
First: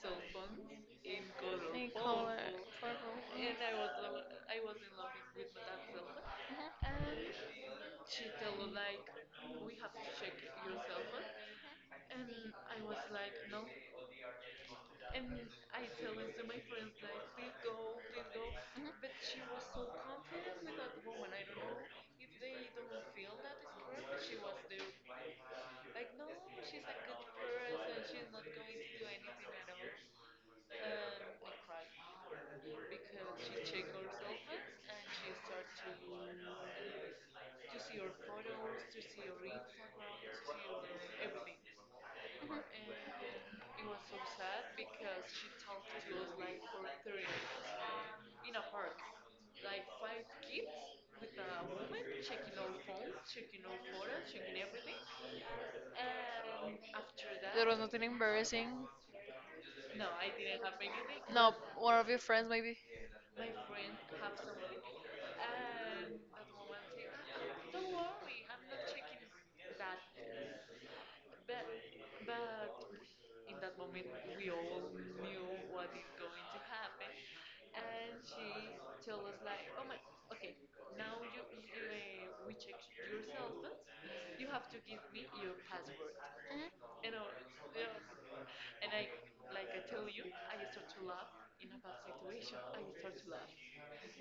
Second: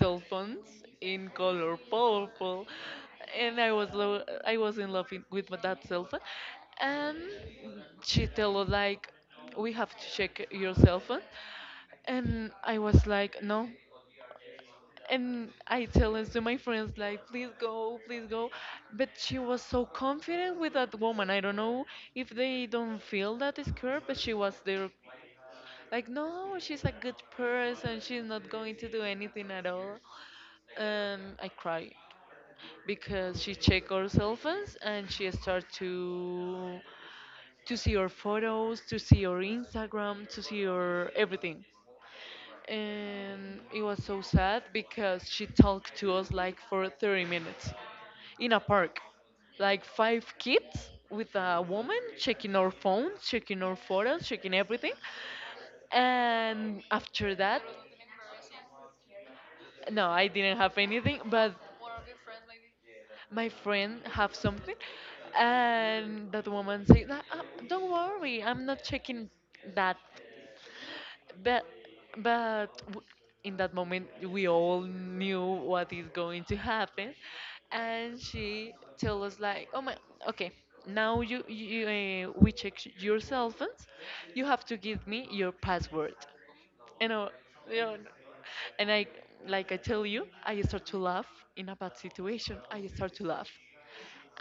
S1: cell
S2: phones
S1: phones in
S2: in
S1: color.
S2: color
S1: In color, purple.
S2: purple,
S1: Purple. And
S2: and
S1: I was like,
S2: I was in love with that
S1: mhm,
S2: cell phone. And
S1: and she
S2: she told us
S1: like,
S2: like, we
S1: "We
S2: have
S1: have to
S2: to
S1: check
S2: check your
S1: your
S2: cell
S1: cell
S2: phone,
S1: phone." And
S2: and I
S1: I was
S2: was
S1: like,
S2: like,
S1: no,
S2: no, and
S1: and
S2: I
S1: I
S2: tell
S1: tell
S2: this
S1: them
S2: to
S1: to
S2: my
S1: my
S2: friends
S1: friends
S2: like,
S1: like,
S2: please
S1: please
S2: go,
S1: go,
S2: please
S1: please
S2: go.
S1: go. Mhm.
S2: But
S1: But
S2: she
S1: she
S2: was
S1: was
S2: so
S1: so old,
S2: confident with that woman. I don't know if
S1: the
S2: they don't feel that is scared, but she
S1: a
S2: was
S1: good person.
S2: there,
S1: She's
S2: like, no,
S1: not
S2: she's a good person.
S1: going
S2: She's not
S1: to
S2: going to do
S1: do anything
S2: anything at all.
S1: else. And
S2: And I
S1: I cried
S2: cried because
S1: because
S2: she
S1: she's
S2: checked
S1: children.
S2: our cell phones and she
S1: They
S2: started
S1: start to
S2: to see
S1: see
S2: our
S1: your
S2: photos,
S1: photos,
S2: to see
S1: to
S2: our
S1: read
S2: Instagram, to see
S1: Instagram,
S2: our
S1: to
S2: everything.
S1: everything. And
S2: And it
S1: it
S2: was
S1: was
S2: so
S1: so
S2: sad
S1: sad
S2: because
S1: because
S2: she
S1: she
S2: talked
S1: talked
S2: to
S1: to
S2: us
S1: us
S2: like
S1: like
S2: for
S1: for
S2: 30
S1: 30
S2: minutes
S1: minutes
S2: in a
S1: in a
S2: park,
S1: park.
S2: like
S1: Like
S2: five
S1: five kids
S2: kids with
S1: with
S2: a
S1: a
S2: woman
S1: woman
S2: checking
S1: checking
S2: our
S1: our
S2: phones,
S1: phones,
S2: checking our
S1: checking our
S2: photos,
S1: photos,
S2: checking
S1: checking
S2: everything.
S1: everything.
S2: And
S1: And
S2: after
S1: after
S2: that,
S1: that, there was nothing embarrassing.
S2: no,
S1: No,
S2: I
S1: I
S2: didn't have
S1: didn't do
S2: anything,
S1: anything.
S2: but
S1: No, one of your friends maybe.
S2: my
S1: My
S2: friend
S1: friend
S2: have
S1: have
S2: something.
S1: somebody.
S2: And
S1: And okay,
S2: that
S1: I
S2: woman said, "Ah,
S1: say, "Ah,
S2: ah, don't
S1: ah, don't
S2: worry,
S1: worry,
S2: I'm
S1: I'm
S2: not
S1: not
S2: checking
S1: checking
S2: that."
S1: that."
S2: But but
S1: But,
S2: w-
S1: but
S2: in that
S1: that
S2: moment
S1: moment
S2: we
S1: we
S2: all
S1: all
S2: knew
S1: knew
S2: what
S1: what
S2: is
S1: is
S2: going to
S1: going to
S2: happen,
S1: happen,
S2: and
S1: and she
S2: she told us
S1: told us
S2: like, oh
S1: like,
S2: my,
S1: oh my,
S2: okay,
S1: okay,
S2: now
S1: now
S2: you
S1: you,
S2: you we check
S1: we checked
S2: your
S1: your
S2: cell
S1: cell
S2: phones,
S1: phones,
S2: you have
S1: you
S2: to
S1: have to
S2: give
S1: give
S2: me your
S1: your
S2: password.
S1: password,
S2: and I,
S1: you know,
S2: you know,
S1: you know.
S2: and I
S1: And I
S2: like I
S1: like I
S2: tell
S1: tell
S2: you,
S1: you,
S2: I
S1: I
S2: start to
S1: start to
S2: laugh
S1: laugh
S2: in a
S1: in
S2: bad
S1: a bad
S2: situation.
S1: situation,
S2: I
S1: I
S2: start to
S1: start to
S2: laugh,
S1: laugh,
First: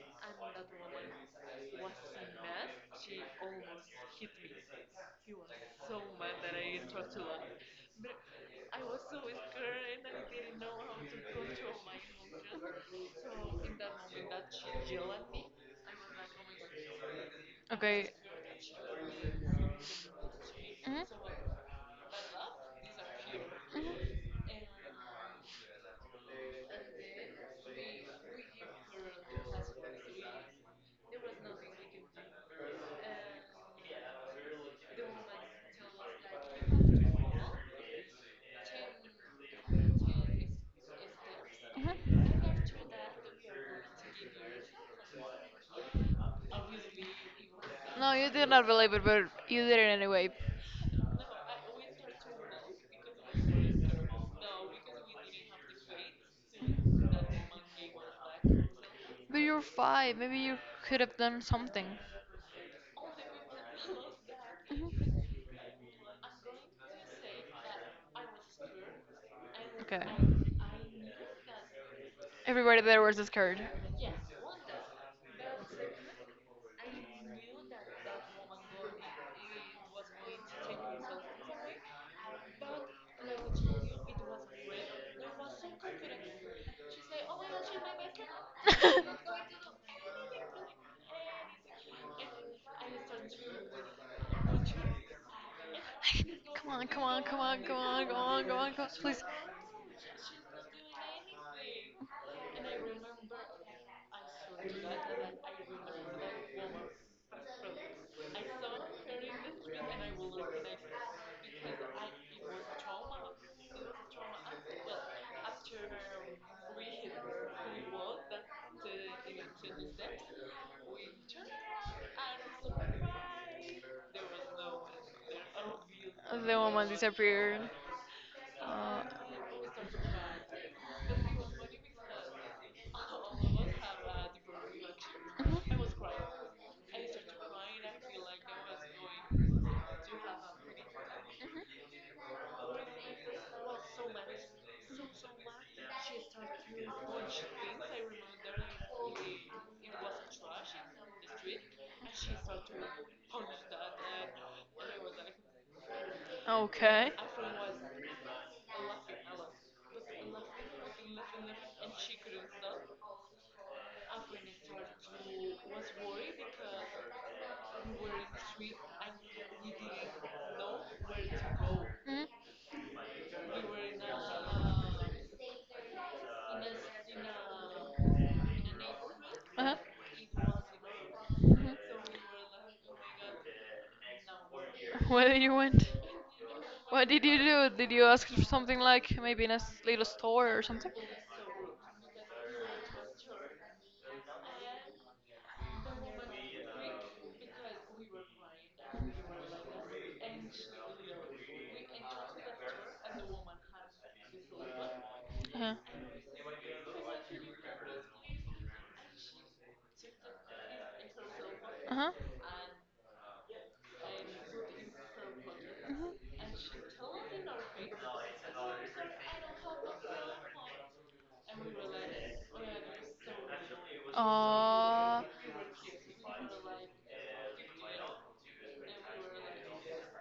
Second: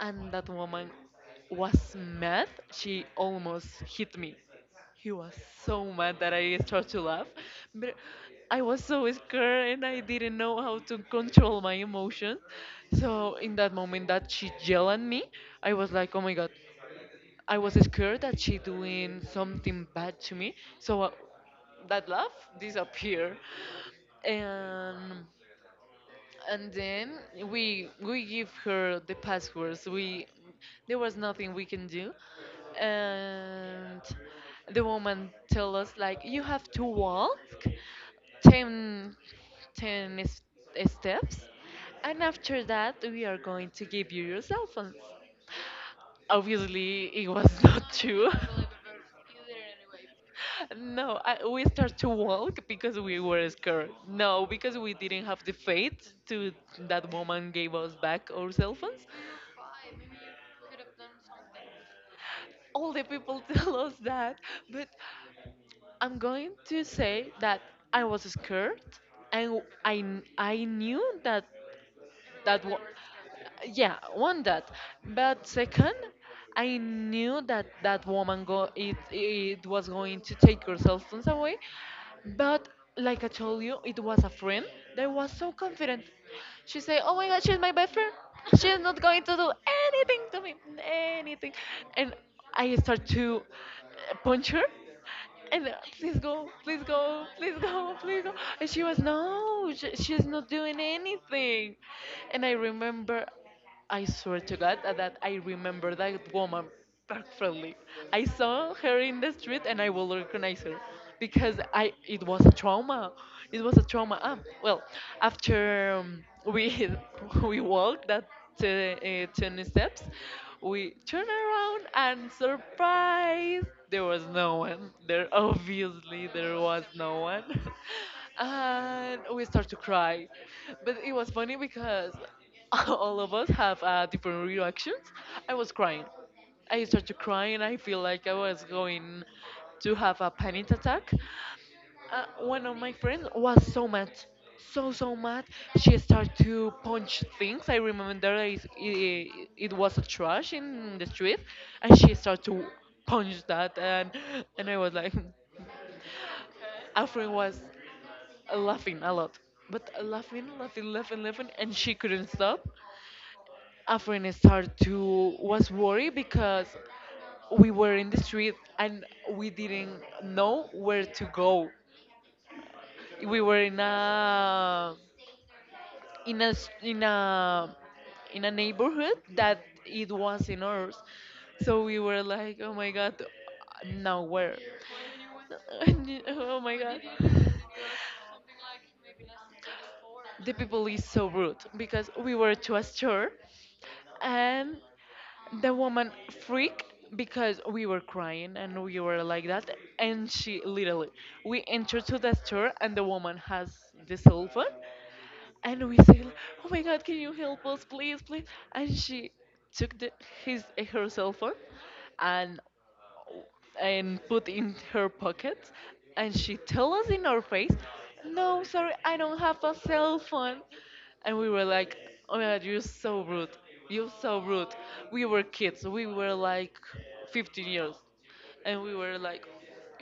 S2: and that
S1: that
S2: woman
S1: woman
S2: was
S1: was so
S2: mad.
S1: mad,
S2: She almost
S1: almost
S2: hit
S1: hit
S2: me.
S1: me.
S2: He was
S1: He was
S2: so
S1: so
S2: mad that
S1: mad that
S2: I
S1: I
S2: started to
S1: start to
S2: laugh.
S1: laugh,
S2: But
S1: but
S2: I was so
S1: so
S2: scared and I
S1: scared and
S2: didn't know
S1: know
S2: how to
S1: how to do
S2: control my
S1: my
S2: emotion.
S1: emotions. So
S2: So in that
S1: in that
S2: moment
S1: moment
S2: that
S1: that
S2: she
S1: she
S2: yelled at
S1: yelled at
S2: me,
S1: me,
S2: I was like, oh my God. I was
S1: okay,
S2: scared that she doing something bad to me.
S1: mhm,
S2: So
S1: so I,
S2: that
S1: that
S2: laugh
S1: love
S2: disappeared.
S1: disappeared. Mhm. And then we give
S2: And
S1: as
S2: and then
S1: possibilities. We
S2: we give
S1: give
S2: her the passwords. We
S1: like
S2: There was nothing we can do. And the woman tell us like, you have to walk ten ten 10
S1: like
S2: s- steps,
S1: you have, you have
S2: and
S1: to take steps. Mhm. You have to work
S2: after that we
S1: towards
S2: are going to
S1: yourself and
S2: give you your cell phones.
S1: you have to.
S2: Obviously it was not
S1: No, you
S2: true.
S1: did not believe it, but you did it anyway.
S2: No, we start to walk because we were scared. No, because we didn't have the faith to that woman gave us back our cell phones.
S1: But you're five. Maybe you could have done something.
S2: All the people tell us that, but I'm going to say that I was scared, and
S1: Okay.
S2: I knew that that
S1: Everybody
S2: wa-
S1: there was scared.
S2: yeah, one that, but second, I knew that that woman go it it was going to take her cell phones away. But like I told you, it was a friend that was so confident. She said, "Oh my God, she's my best friend. She's not going to do anything to me, anything." And I start to punch her. And please
S1: Come
S2: go,
S1: on, come
S2: please
S1: on, come
S2: go,
S1: on, come
S2: please
S1: on, go
S2: go,
S1: on,
S2: please
S1: go
S2: go.
S1: on, go on,
S2: And she was,
S1: please.
S2: no, she's not doing anything. And I remember, I swear to God that I remember that woman perfectly. I saw her in the street and I will recognize her because I it was a trauma. It was a trauma. Ah, well, after we we walked that 10 steps, we turned around and
S1: Surprise.
S2: surprise, there was no one. There Obviously
S1: The
S2: there
S1: woman
S2: was no
S1: disappeared.
S2: one.
S1: Uh,
S2: And we start to cry, but it was funny because all of us have different reactions. I was crying. I started to cry and I feel like I was going to have a panic attack. One of my friends was so mad, so mad. She started to punch things. I remember it was a trash in the street, and she started to
S1: Mhm.
S2: punch that, and I was like,
S1: Mhm. Okay.
S2: our friend was laughing a lot, but laughing, laughing, laughing, laughing, and she couldn't stop. A friend started to was worried because we were in the street and we didn't know where to go.
S1: Mhm.
S2: We were in a in a s- in a in a neighborhood
S1: Uh-huh.
S2: that it was in ours,
S1: Mhm.
S2: so we were like, oh my God, now where?
S1: Where did you went?
S2: Oh my
S1: What
S2: God,
S1: did you do? Did you ask for something like maybe in a little store or
S2: the
S1: something?
S2: people is so rude because we were to a store, and the woman freaked because we were crying and we were like that. And she literally, we entered to the store, and the woman has the cell phone,
S1: Uh-huh.
S2: and we said, oh my God, can you help us, please, please? And she took the, his her cell phone
S1: Uh-huh.
S2: and and put in her pocket, and she told us in our face, no, sorry, I don't have a cell phone. And we were like, oh my God, you're so rude, you're so rude,
S1: Mhm.
S2: we were kids, we were like 15 years,
S1: Oh.
S2: and we were like,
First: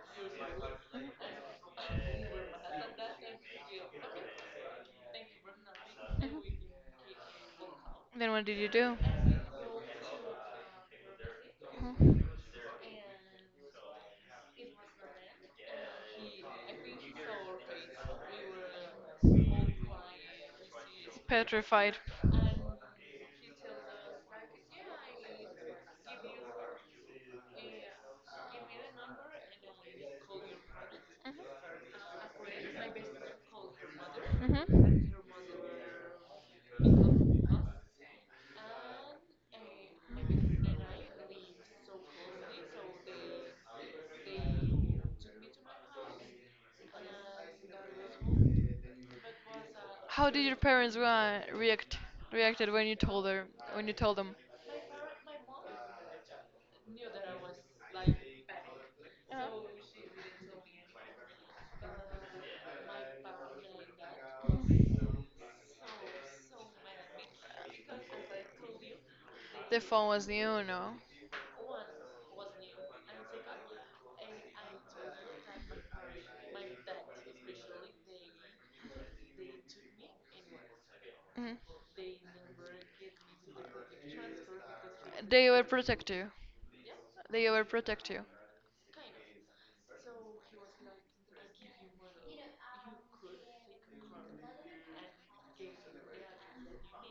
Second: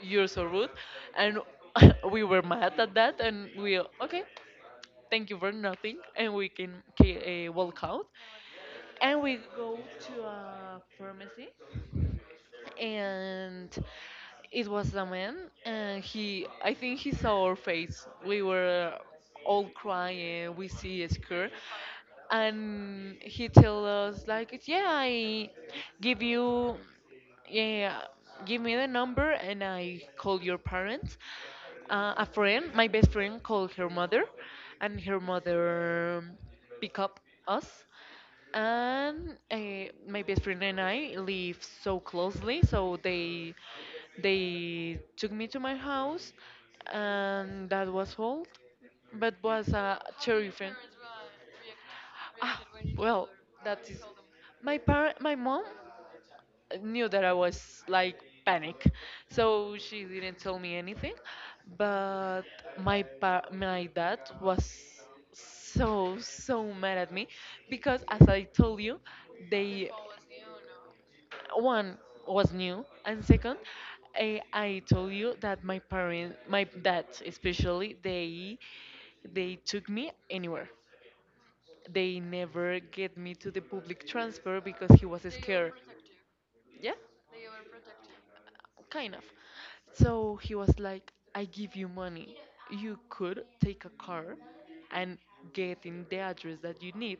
S2: you're so rude. And we were mad at that, and we, okay, thank you for nothing, and
S1: Mhm.
S2: we can walk out.
S1: Then what did you do?
S2: And we go to a pharmacy,
S1: Mhm.
S2: and it was a man, and he I think he saw our face, we were all crying, we see a scar,
S1: Petrified.
S2: and he tell us like, yeah, I give you yeah, give me the number and I call your parents. A friend My best friend called her mother,
S1: Mhm.
S2: and
S1: Mhm.
S2: her mother pick up us, and my best friend and I live so closely, so they took me to my house, and that was all. But was a
S1: How did your
S2: terrifying.
S1: parents
S2: Ah,
S1: reacted when you told
S2: well,
S1: her, when
S2: that
S1: you
S2: is
S1: told them?
S2: my parent, my mom knew that I was like panic,
S1: Uh-huh.
S2: so she didn't tell me anything. But my dad was so mad at me because, as I told you,
S1: The
S2: they
S1: phone was new, no?
S2: one was new and second, I told you that my dad especially, they took me anywhere,
S1: Mhm.
S2: they never get me to the public transport because he was
S1: They
S2: scared.
S1: overprotect you.
S2: Yeah.
S1: They overprotect you. Kind
S2: Kind of.
S1: of. So
S2: So he
S1: he
S2: was
S1: was like, I
S2: like, I give
S1: give
S2: you
S1: you what
S2: money.
S1: you could,
S2: You
S1: cover, and he
S2: could
S1: gave it. If I
S2: take a
S1: give you
S2: car
S1: money, then you want
S2: and
S1: to
S2: get in
S1: pay
S2: the address that you
S1: the
S2: need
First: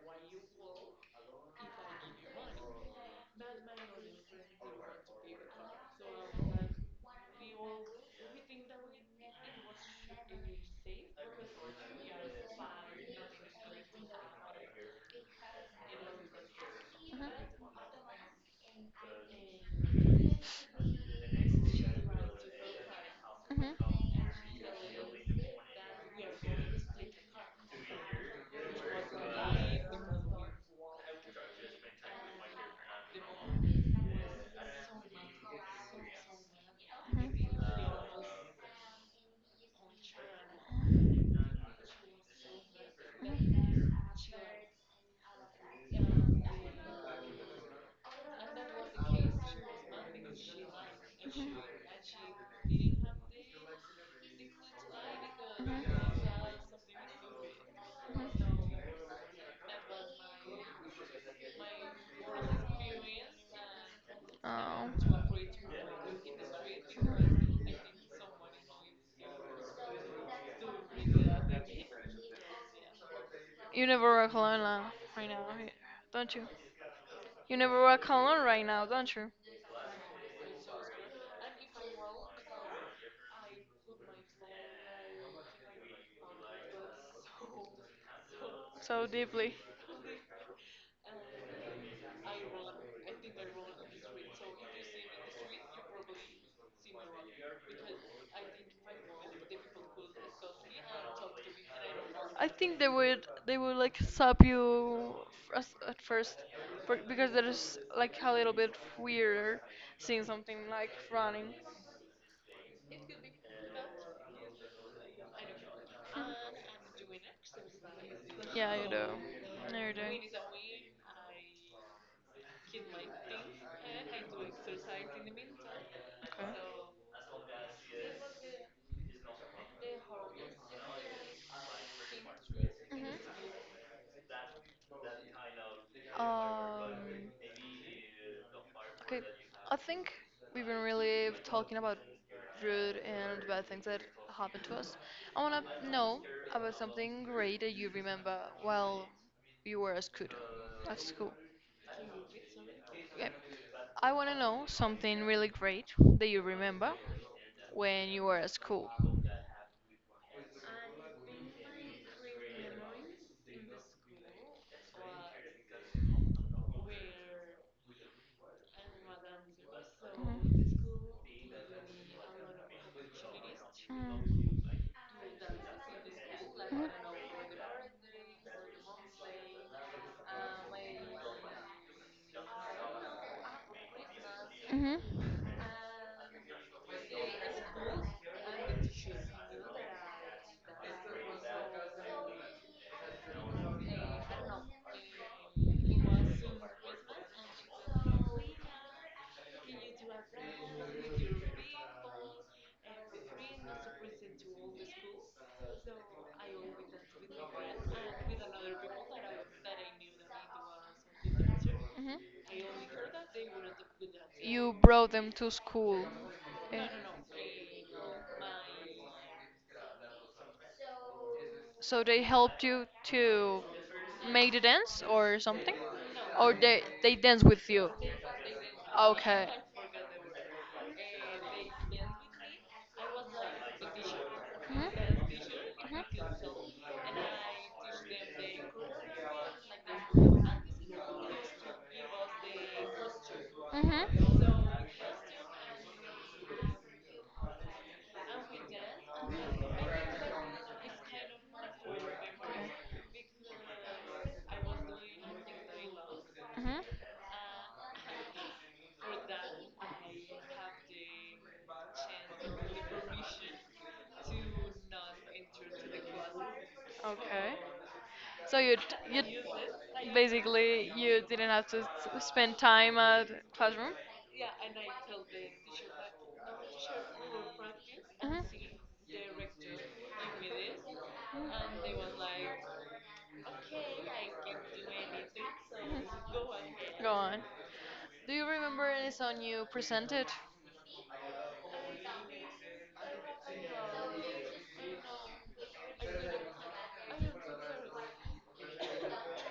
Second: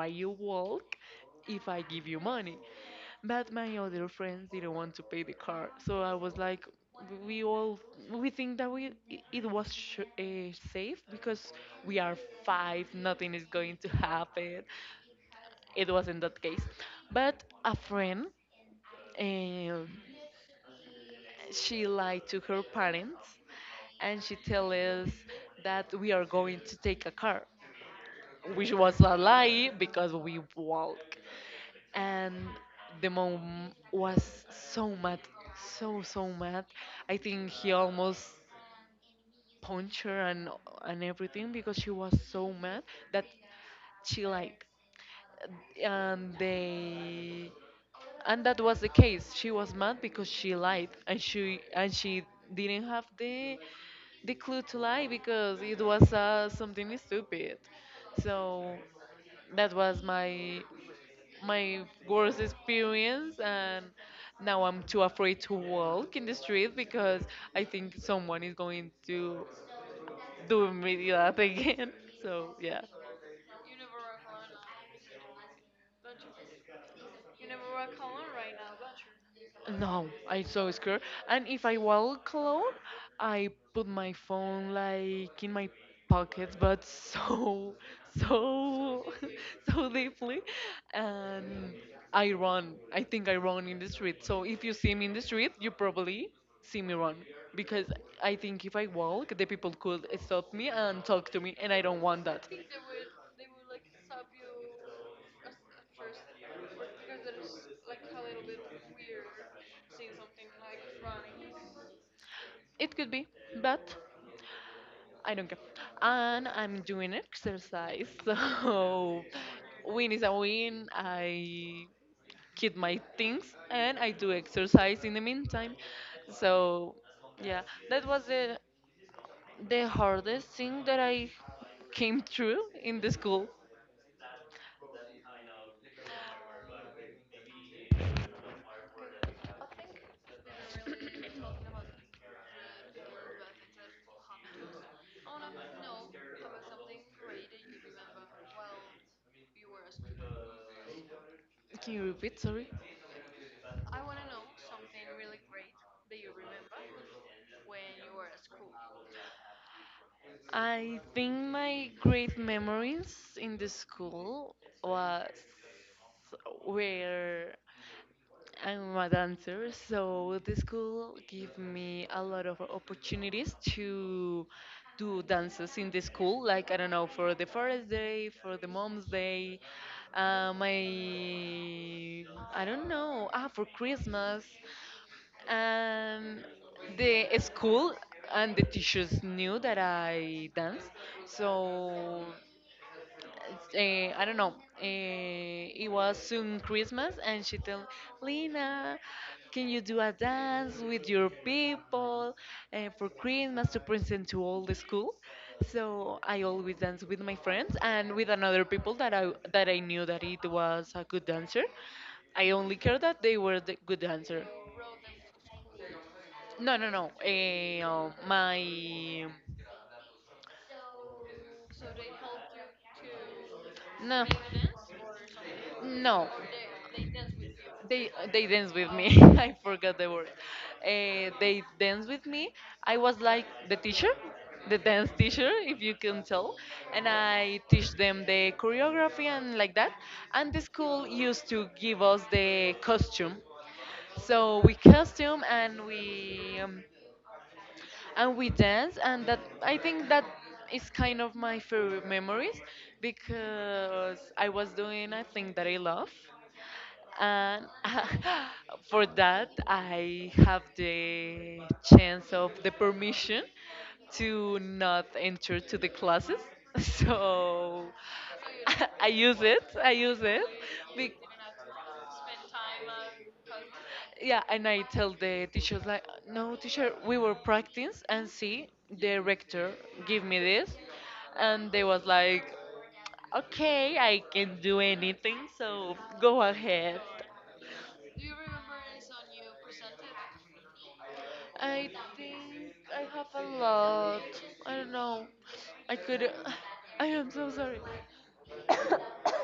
S1: car.
S2: you walk,
S1: So I was
S2: if I give you money.
S1: like, oh, I
S2: But my other friends didn't want to pay the car. So I was like,
S1: pay
S2: we
S1: for
S2: all we
S1: it,
S2: think that it was safe because
S1: and
S2: we
S1: yeah,
S2: are
S1: it's fine.
S2: five, nothing is going to happen. It wasn't that case, but a friend uh, she lied to her parents,
S1: Mhm.
S2: and she tell us that we are going to take a car, which was a lie because we walk. And the mom was so mad, so mad. I
S1: Mhm.
S2: think
S1: Mhm.
S2: he almost punched her, and everything, because she was so mad that
S1: Mhm. Mhm.
S2: she lied, and they and that was the case she was mad because she lied and she didn't have the clue to lie because it was something stupid. So that was my my worst experience, and now I'm
S1: Oh.
S2: too afraid to walk in the street because I think someone is going to do me that
S1: Mhm.
S2: again. So yeah.
S1: You never walk alone, right now, right? Don't you? You never walk alone, right now, don't you?
S2: No, I'm so scared. And if I walk alone, I put my phone like in my pocket, but so,
S1: So
S2: so,
S1: deeply.
S2: so deeply, and I run. I think I run in the street. So if you see me in the street, you probably see me run because I think if
S1: I
S2: I walk, the people could stop me and talk to me, and I don't want that,
S1: think they would like stop you first, at first for, because there is
S2: like
S1: like a
S2: a
S1: little
S2: little bit
S1: bit
S2: weird
S1: weirder
S2: seeing
S1: seeing
S2: something
S1: something
S2: like
S1: like running.
S2: running. It could be, but I don't care. And I'm doing exercise,
S1: But yes, I, yeah, you
S2: so
S1: do. No, you
S2: win is
S1: do.
S2: a win. I keep my things and I do exercise in the meantime.
S1: Okay.
S2: So yeah, that was the hardest thing that I came
S1: So,
S2: through
S1: mhm,
S2: in the school.
S1: Um, okay, I think we've been really talking about rude and bad things that happened to us. I want to know about something great that you remember while you were at school. At school.
S2: Can you repeat? Sorry.
S1: Okay. I want to know something really great that you remember when you were at school.
S2: I think my great memories in the school was where I'm a dancer, so the school gave me a lot of opportunities to do dances in the school, like I don't know, for the forest day, for the mom's day, my I don't know, ah, for Christmas.
S1: Mhm. Mm.
S2: Um, the school and the teachers knew that I danced, so I don't know. It was soon Christmas, and she told Lina, "Can you do a dance with your people for Christmas to present to all the school?" So I always dance with my
S1: Mhm.
S2: friends and
S1: Mhm.
S2: with another people that I knew that it was a good dancer.
S1: Mhm.
S2: I only care that they were the good dancer.
S1: You brought them to school, eh?
S2: No, no, no. Eh, my
S1: So they helped you to
S2: No,
S1: make the dance or something?
S2: no.
S1: Or they dance with you?
S2: They dance with me.
S1: Okay.
S2: I forgot the word. They dance with me. I was like the teacher, the dance teacher, if you can tell, and I teach them the choreography and like that. And the school used to give us the costume,
S1: Mhm. Mhm. Mhm.
S2: so we costume, and we dance, and that, I think, that is kind of my favorite memories because I was doing a thing that I love,
S1: Hmm.
S2: and for that I have the chance of the permission to not enter to the classes.
S1: Okay.
S2: So
S1: So
S2: i
S1: you d-
S2: use it i use it
S1: basically you
S2: Be-
S1: didn't have to spend time at classroom.
S2: yeah, and I tell the teachers like, no, teacher, we were practice, and see, the rector give me this, and they was like, okay, I can do
S1: Hmm.
S2: anything, so go
S1: Mhm.
S2: ahead.
S1: Go on. Do you remember any song you presented?
S2: I think I have a lot, I don't know, I could, I am so sorry,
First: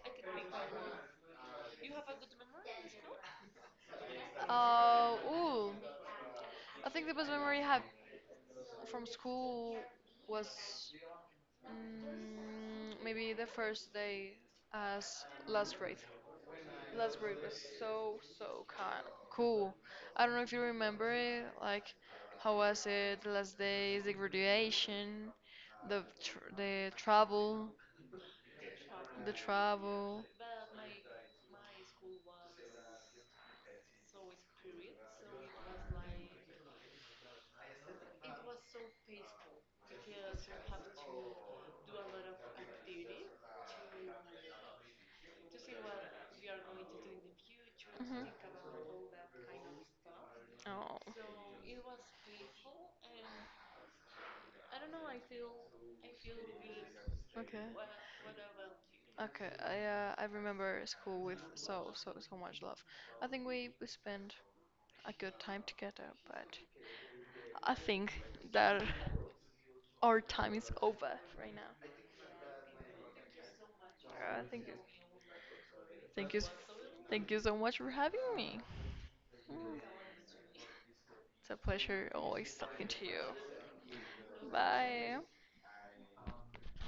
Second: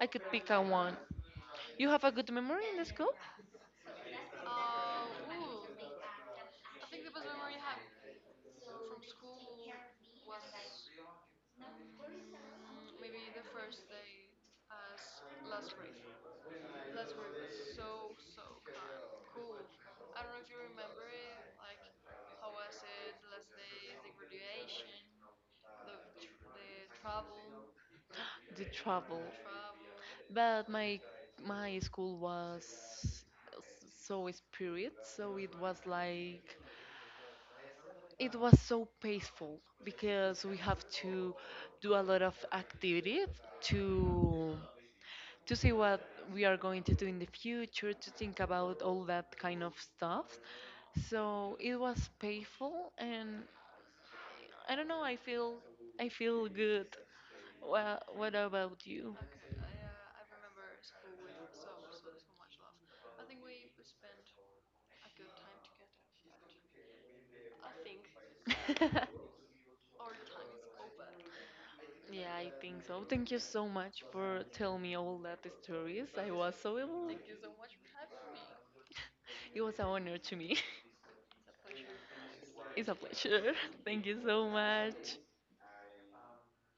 S2: I could pick a one. You have a good memory in the school?
S1: Ooh, I think the best memory I have from school was, mm, maybe the first day as last grade. Last breed was so so kind. Cool. I don't know if you remember it. Like, how was it? The last days, the graduation, the travel,
S2: The travel.
S1: the travel.
S2: But my school was so spirit, so it was like, it was so peaceful because we have to do a lot of activities to to see what we are going to do in the future, to
S1: Mhm.
S2: think about all that kind of stuff.
S1: Oh.
S2: So it was
S1: And
S2: painful, and I
S1: I
S2: don't
S1: don't
S2: know,
S1: know.
S2: I
S1: I feel
S2: feel good.
S1: weird. Okay. when
S2: Well, what
S1: when
S2: about you?
S1: okay, I, I remember school with so so so much love. I think we spent a good time together, but I think that our time is over right now.
S2: Yeah, I think so. Thank you so much for
S1: Thank you,
S2: telling me all that stories. I
S1: thank you,
S2: was so emo-
S1: thank you so much for having me.
S2: It was an honor to me.
S1: It's a pleasure always talking
S2: It's a
S1: to you.
S2: pleasure. Thank you so
S1: Bye.
S2: much.